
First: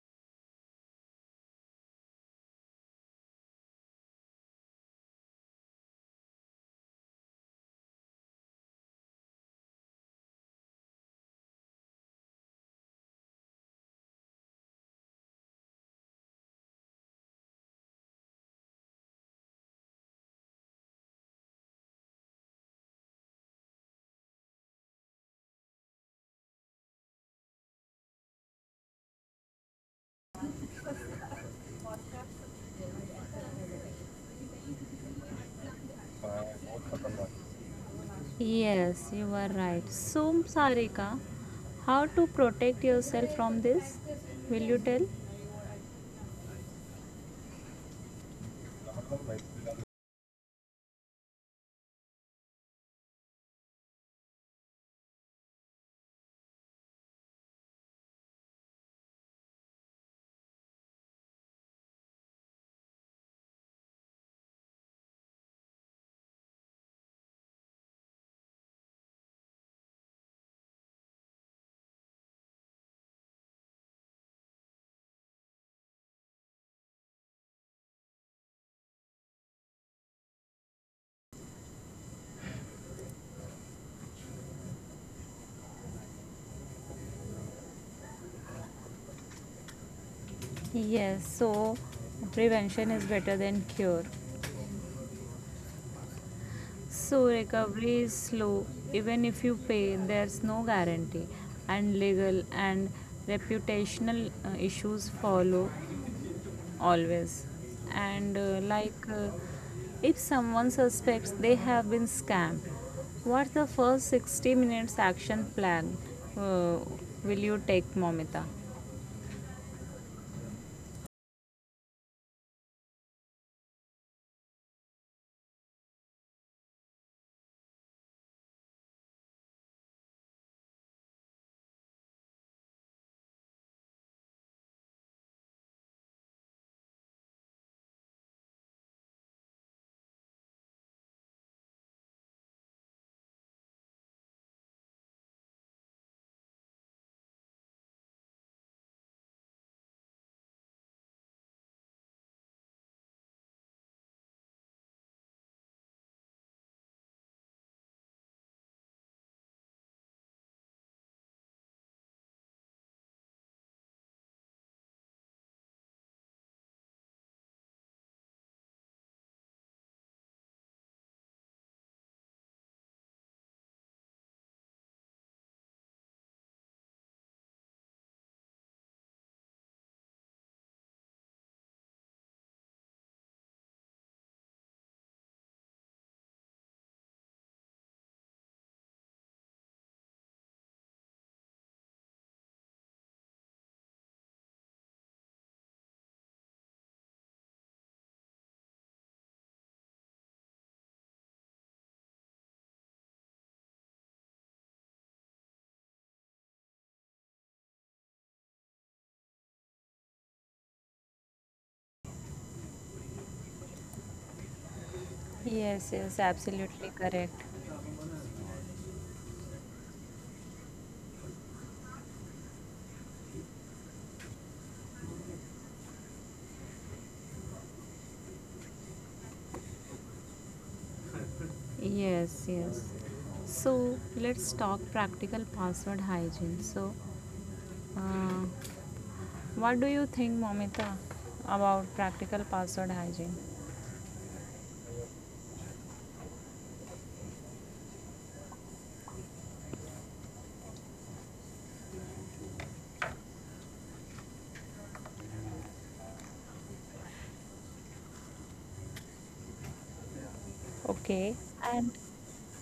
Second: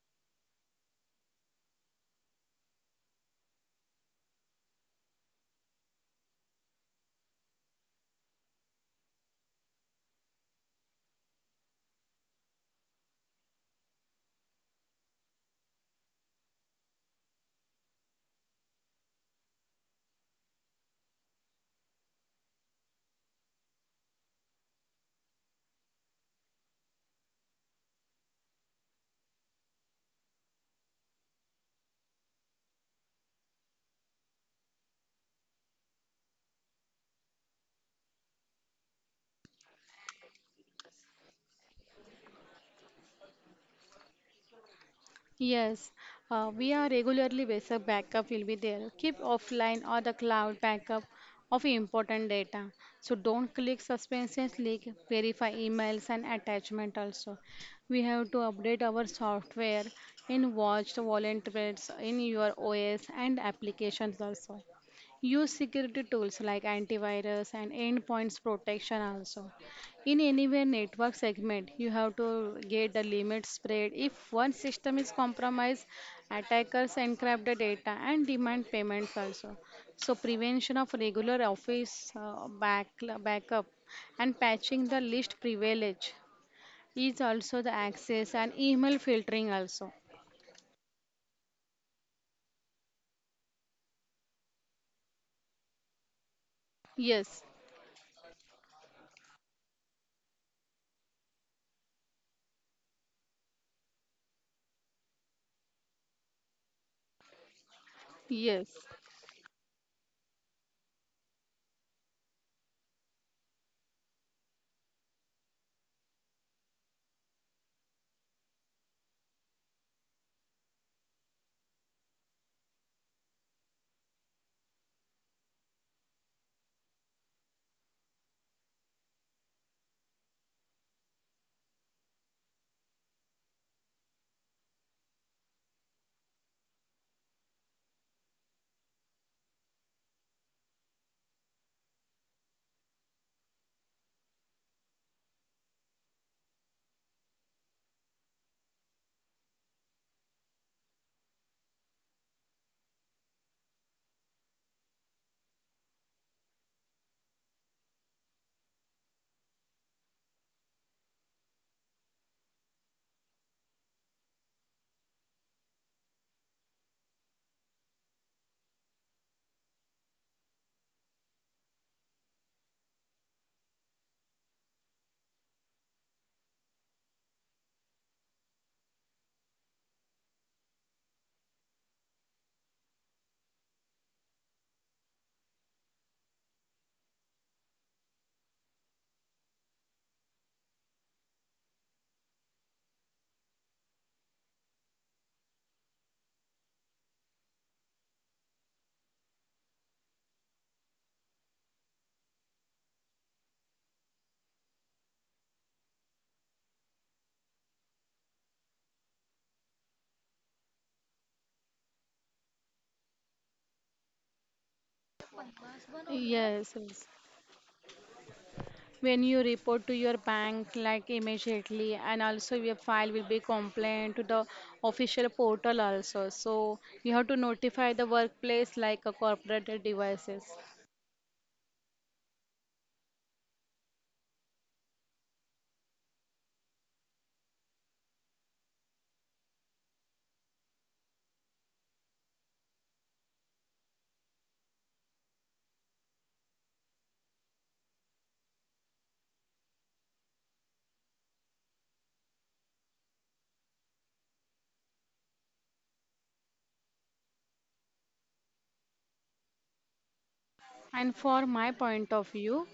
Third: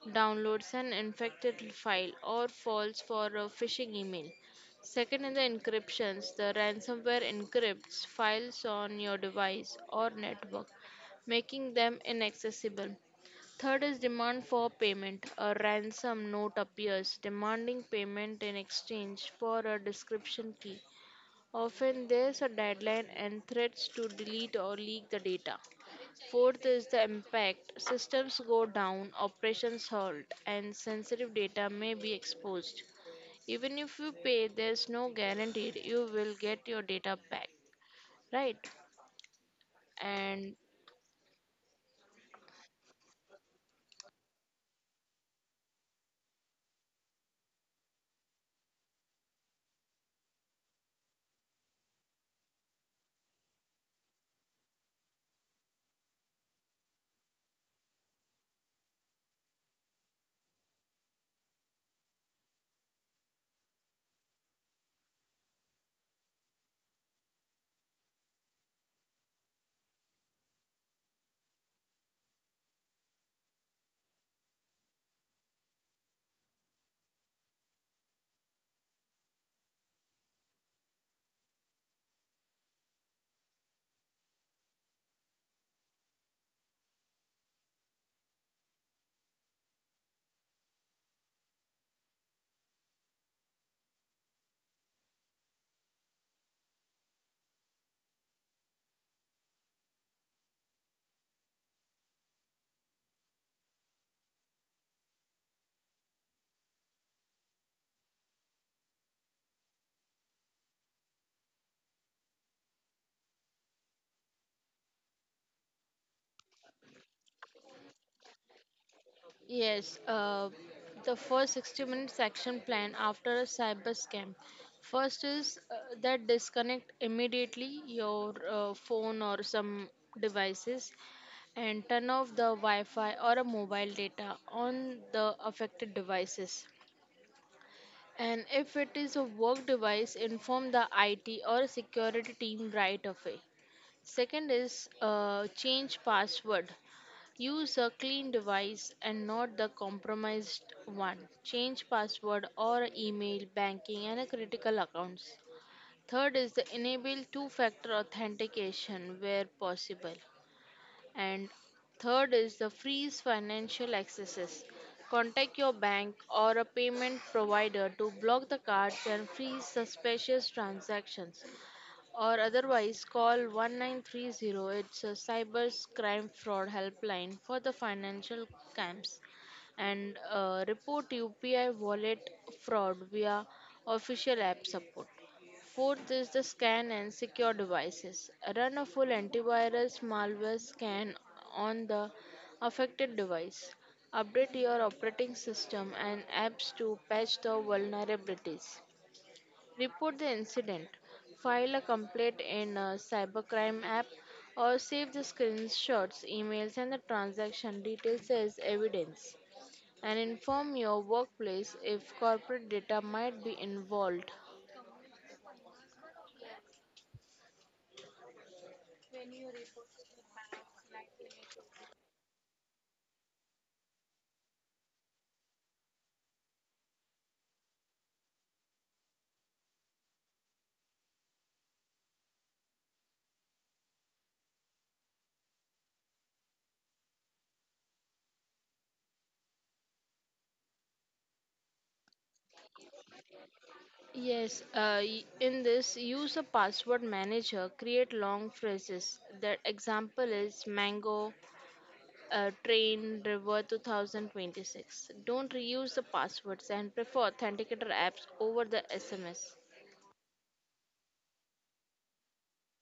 S2: downloads an infected file, or falls for a phishing email. Second is the encryptions. The ransomware encrypts files on your device or network, making them inaccessible. Third is demand for payment. A ransom note appears demanding payment in exchange for a description key. Often there's a deadline and threats to delete or leak the data. Fourth is the impact. Systems go down, operations halt, and sensitive data may be exposed. Even if you pay, there's no guarantee you will get your data back, right?
S1: Yes, you are right. So,
S2: And
S1: Sarika, how to protect yourself from this? Will you tell?
S3: Yes, we are regularly basic backup will be there. Keep offline or the cloud backup of important data. So don't click suspicious link. Verify emails and attachment also. We have to update our software in watched volunteers in your OS and applications also. Use security tools like antivirus and endpoints protection also. In anywhere network segment, you have to get the limit spread. If one system is compromised, attackers encrypt the data and demand payments also. So prevention of regular office backup and patching the least privilege is also the access and email filtering also.
S1: Yes, so prevention is better than cure. So
S3: Yes,
S1: recovery is slow, even if you pay, there's no guarantee, and legal and reputational issues follow always. And
S3: yes,
S1: if someone suspects they have been scammed, what's the first 60 minutes action plan uh, will you take, Momita?
S2: yes, the first 60 minutes action plan after a cyber scam. First is that disconnect immediately your phone or some devices and turn off the Wi Fi or a mobile data on the affected devices. And if it is a work device, inform the IT or security team right away. Second is change password. Use a clean device and not the compromised one. Change password or email, banking and critical accounts. Third is the enable two-factor authentication where possible. And third is the freeze financial accesses. Contact your bank or a payment provider to block the cards and freeze suspicious transactions, or otherwise call 1930. It's a cyber crime fraud helpline for the financial scams, and report UPI wallet fraud via official app support. Fourth is the scan and secure devices. Run a full antivirus malware scan on the affected device. Update your operating system and apps to patch the vulnerabilities. Report the incident, file a complaint in a cybercrime app, or save the screenshots, emails, and the transaction details as evidence. And inform your workplace if corporate data might be involved.
S1: Yes, yes,
S3: yes,
S1: absolutely
S3: yes.
S1: correct.
S3: When you report to your bank like immediately and also your file will be complained to the official portal also, so you have to notify the workplace like a corporate devices.
S1: Yes, yes. So let's talk practical password hygiene. So, uh, what do you think, Momita, about practical password hygiene?
S2: Yes, in this, use a password manager, create long phrases. The example is mango, train, river 2026. Don't reuse the passwords and prefer authenticator apps over the SMS.
S3: And for
S1: Okay.
S3: my
S1: And
S3: point of view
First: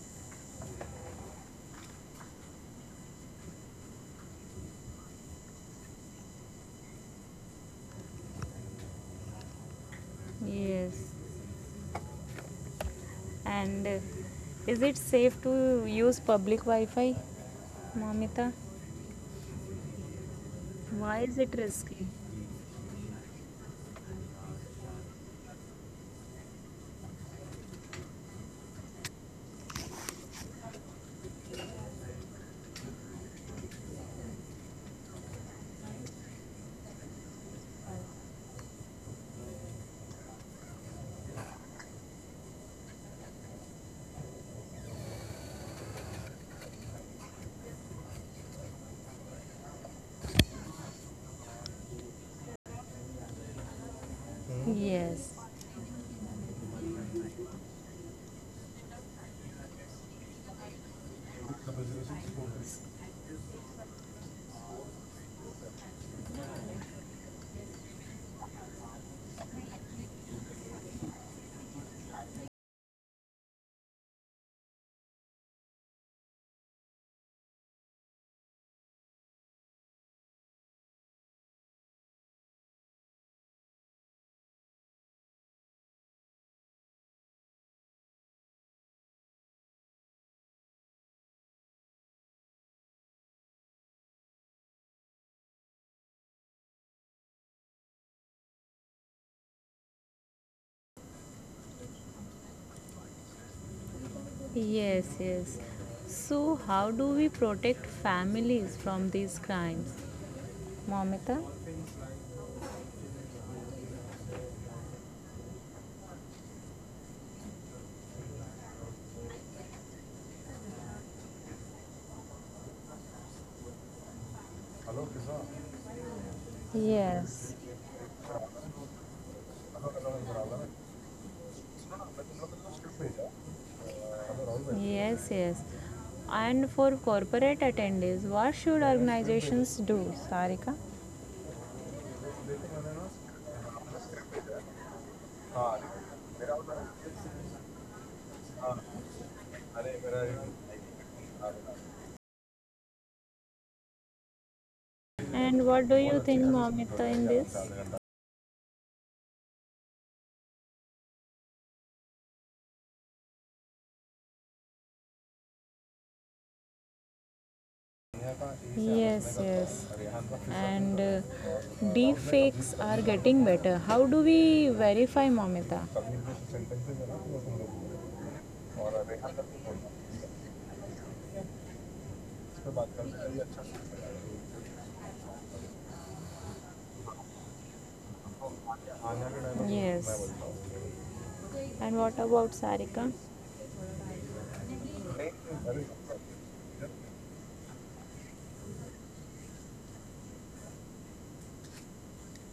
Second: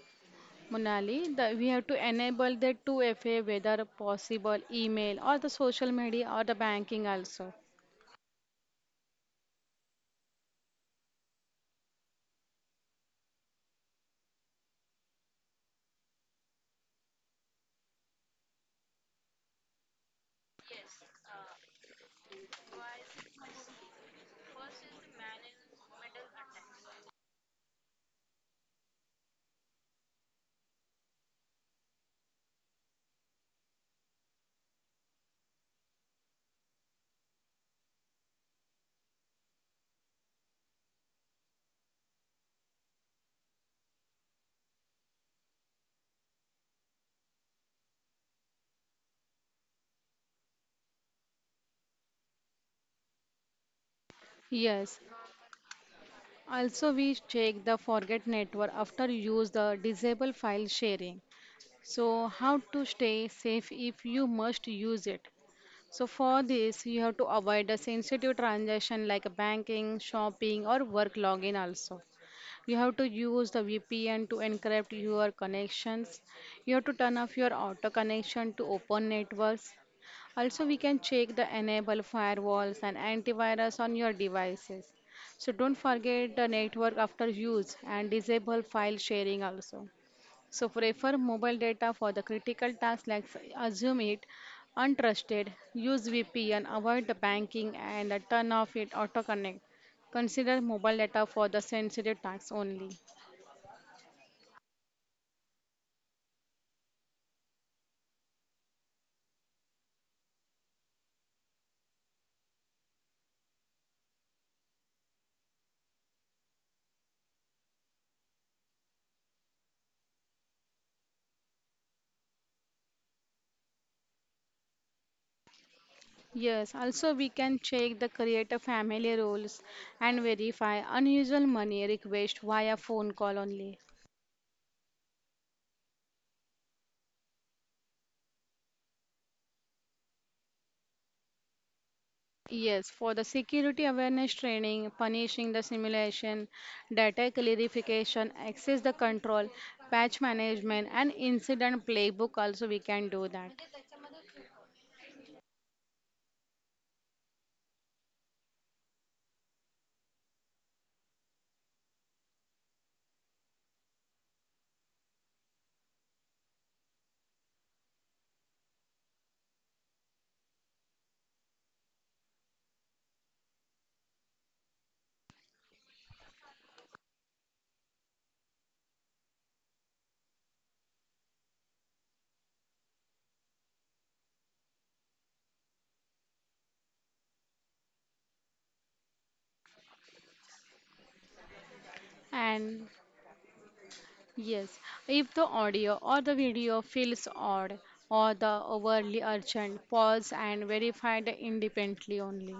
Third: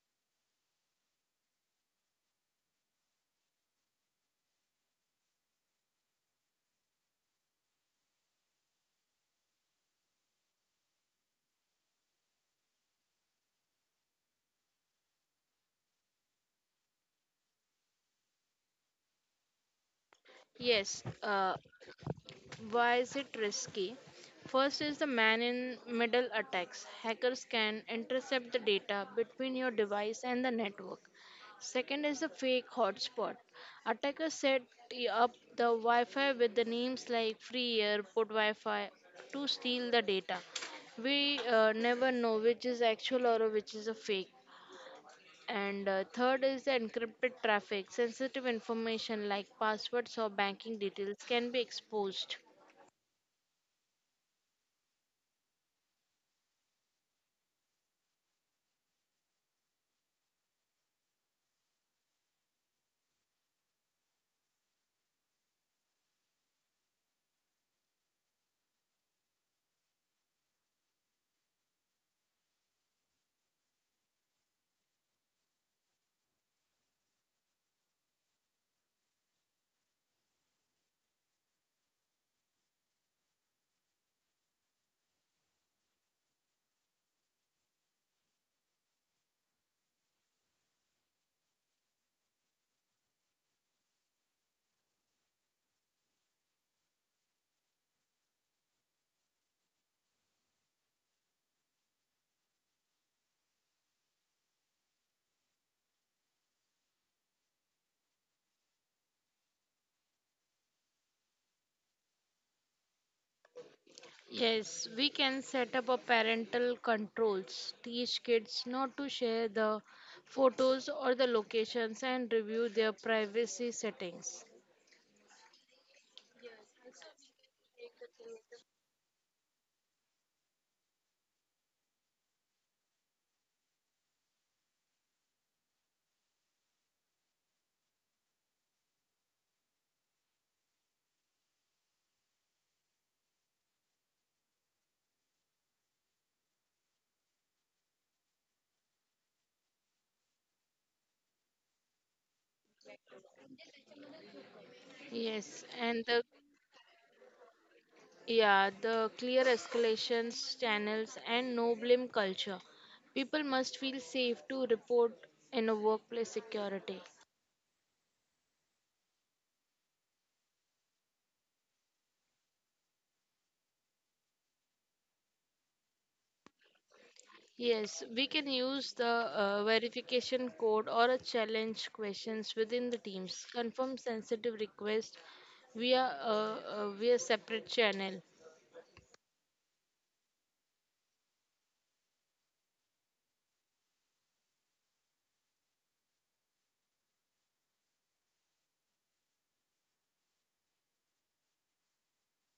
S3: Monali, the, we have to enable the 2FA whether possible email or the social media or the banking also.
S1: yes. And is it safe to use public Wi-Fi, Momita?
S2: Yes,
S1: Why is it risky?
S2: why is it risky? First is the man in middle attacks. Hackers can intercept the data between your device and the network. Second is the fake hotspot. Attackers set up the Wi Fi with the names like free airport Wi Fi to steal the data. We never know which is actual or which is a fake. And third is the encrypted traffic. Sensitive information like passwords or banking details can be exposed.
S3: Yes.
S1: Yes.
S3: Also, we check the forget network after use the disable file sharing. So, how to stay safe if you must use it? So, for this, you have to avoid a sensitive transaction like a banking, shopping, or work login. Also, you have to use the VPN to encrypt your connections. You have to turn off your auto connection to open networks. Also, we can check the enable firewalls and antivirus on your devices. So, don't forget the network after use and disable file sharing also. So prefer mobile data for the critical tasks like assume it untrusted, use VPN, avoid the banking and turn off it auto connect. Consider mobile data for the sensitive tasks only.
S1: Yes, yes. So, how do we protect families from these crimes? Momita?
S2: Yes, we can set up a parental controls, teach kids not to share the photos or the locations and review their privacy settings.
S3: Yes, also we
S1: Yes.
S3: can check the creator family rules and verify unusual money request via phone call only.
S1: Yes, yes. And for corporate attendees, what should organizations do, Sarika?
S3: Yes, for the security awareness training, punishing the simulation, data clarification, access the control, patch management, and incident playbook also we can do that.
S1: And
S2: Yes,
S1: what do
S2: and
S1: you
S2: the
S1: think, Momita, in this?
S2: yeah, the clear escalations channels and no blame culture. People must feel safe to report in a workplace security.
S1: Yes, yes. And deep fakes are getting better. How do we verify, Momita?
S2: Yes, we can use the verification code or a challenge questions within the teams. Confirm sensitive request via via separate channel.
S1: Yes. And what about
S3: And
S1: Sarika?
S3: yes, if the audio or the video feels odd or the overly urgent, pause and verify the independently only.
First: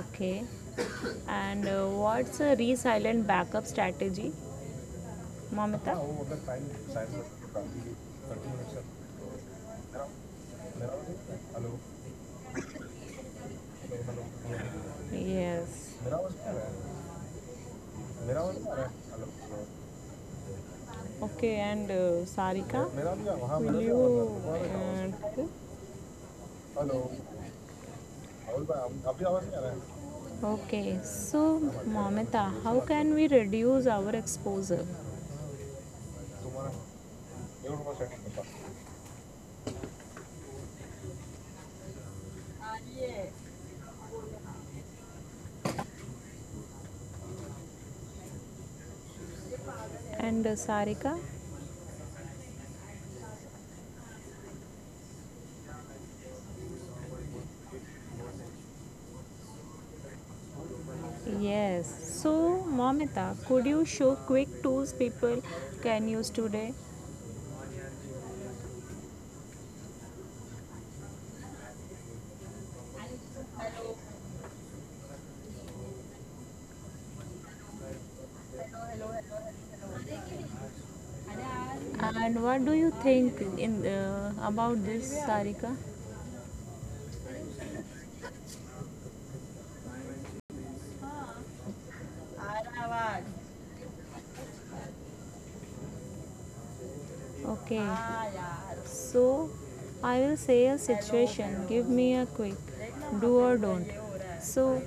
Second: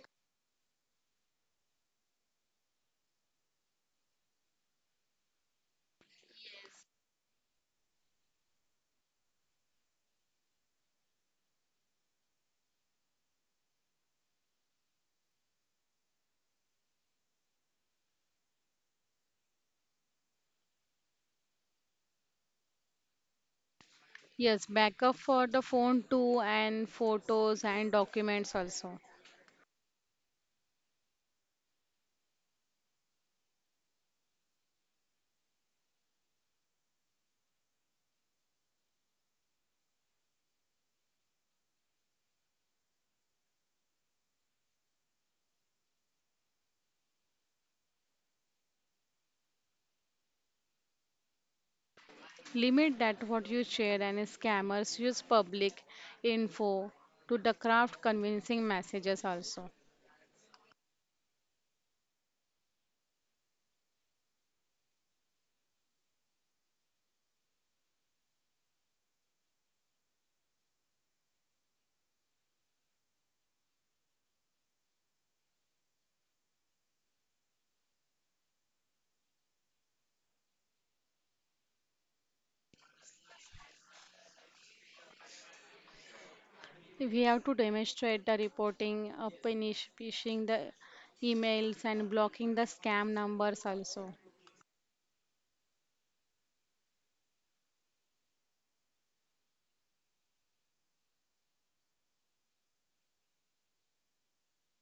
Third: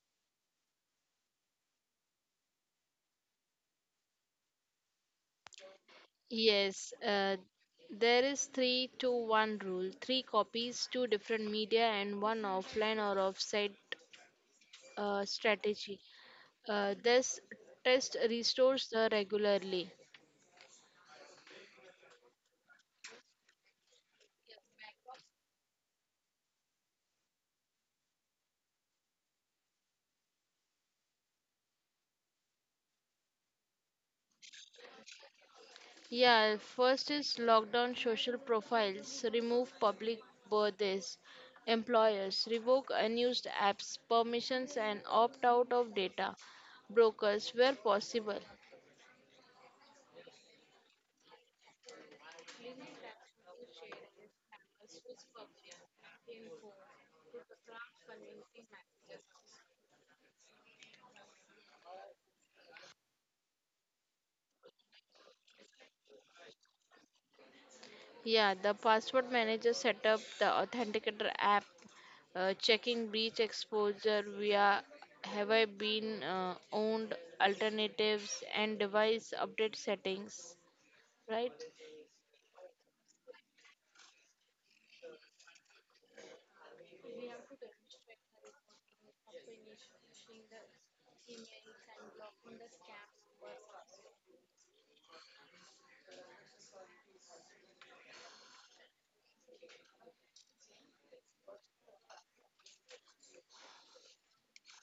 S1: Okay. And what's a resilient backup strategy, Mamita?
S2: Yes, there is three to one rule. Three copies, two different media, and one offline or offsite
S1: Yes.
S2: strategy. This test restores the regularly.
S1: Okay, and Sarika, will
S3: Yes,
S1: you
S3: backup for the phone too and photos and documents also.
S1: add? Okay, so Mamata, how can we reduce our exposure?
S2: Yeah, first is lockdown social profiles, remove public birthdays, employers, revoke unused apps, permissions, and opt out of data, brokers where possible.
S1: And Sarika?
S3: Limit that what you share and scammers use public info to the craft convincing messages also.
S1: Yes. So Mamata, could you show quick tools people can use today?
S2: Yeah, the password manager set up the authenticator app, checking breach exposure via have I been owned alternatives and device update settings, right?
S1: And what do you think in about this, Sarika?
S3: We have to demonstrate the reporting, punish phishing the emails and blocking the scam numbers also.
S1: Okay. So I will say a situation. Give me a quick do or don't. So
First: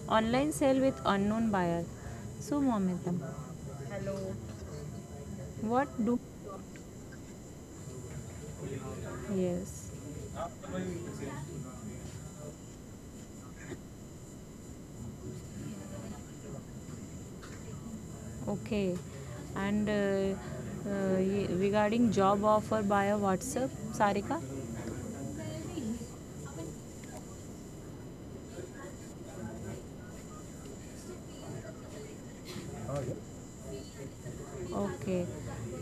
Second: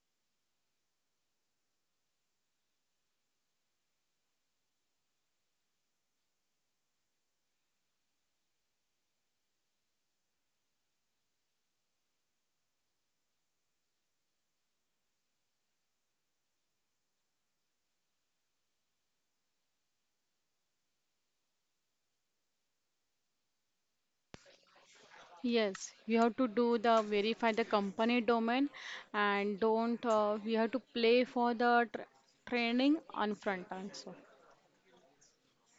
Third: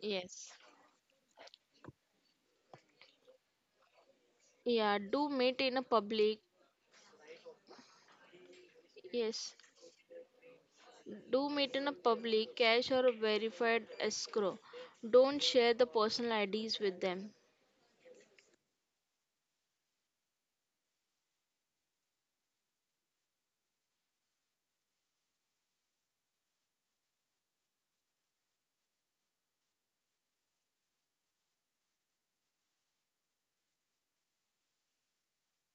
S2: Yes.
S1: online sale with unknown buyer. So Momitam. Hello.
S2: Yeah, do meet in
S1: What
S2: a
S1: do?
S2: public. Yes.
S1: Yes.
S2: Do meet in a public, cash, or a verified escrow. Don't share the personal IDs with them.
S1: Okay. And regarding job offer via WhatsApp, Sarika.
S3: Yes, you have to do the verify the company domain and don't we have to play for the tr training on front also.
S1: Okay.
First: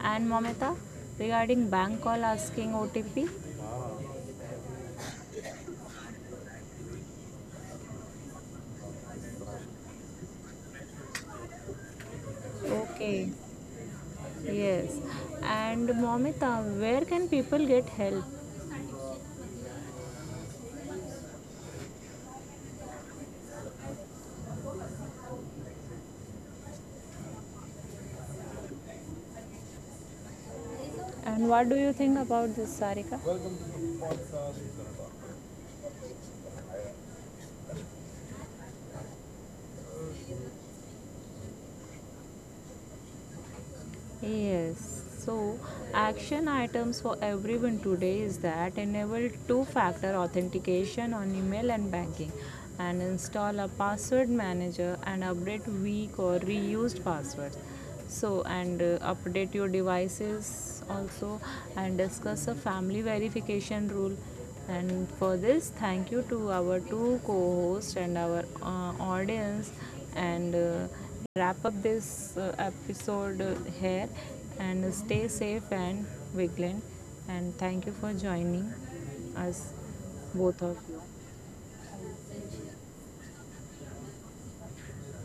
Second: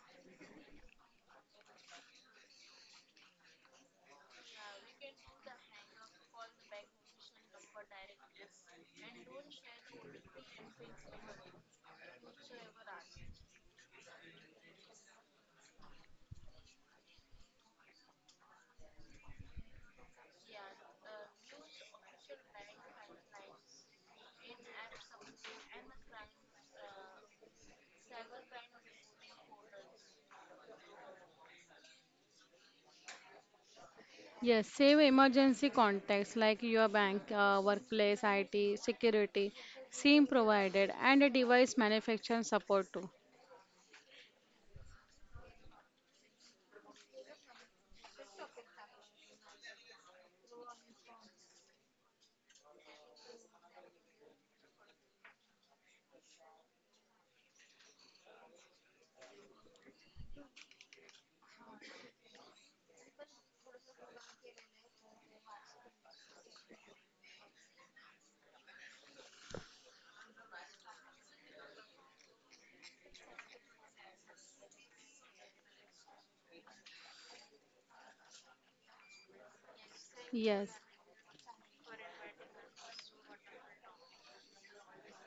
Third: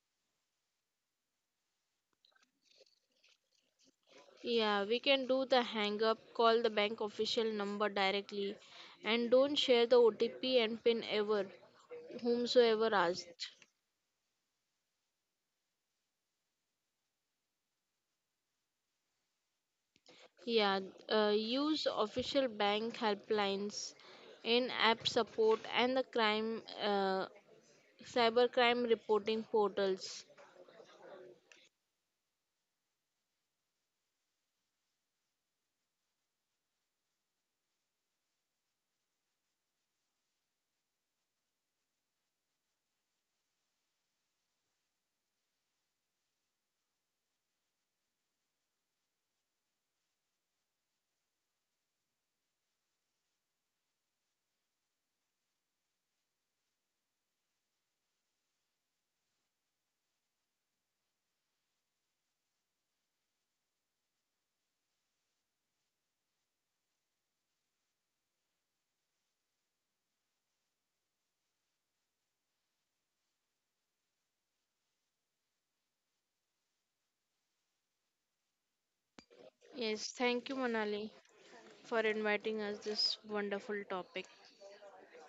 S1: And Momita, regarding bank call asking OTP.
S2: Yeah, we can do the hang up, call the bank official number directly, and don't share the OTP and PIN ever, whomsoever
S1: Okay.
S2: asked.
S1: Yes. And Momita, where can people get help?
S2: Yeah, use official bank helplines, in app support, and the cybercrime reporting portals.
S1: And what do you think about this, Sarika? Welcome to the podcast.
S3: Yes, save emergency contacts like your bank, workplace, IT, security, SIM provided, and a device manufacturing support too.
S1: Yes, so action items for everyone today is that enable two factor authentication on email and banking and install a password manager and update weak or reused passwords. So, and update your devices also and discuss a family verification rule and for this, thank you to our two co hosts and our audience. And wrap up this episode here. And stay safe and vigilant. And thank you for joining us,
S2: Yes, thank you,
S1: both
S3: Yes,
S1: of you.
S2: Monali, for inviting us this wonderful topic.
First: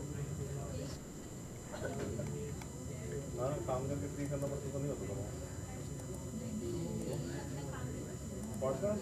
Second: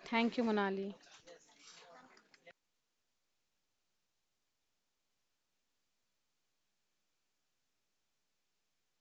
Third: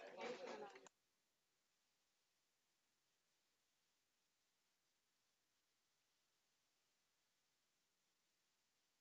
S3: thank you, Monali.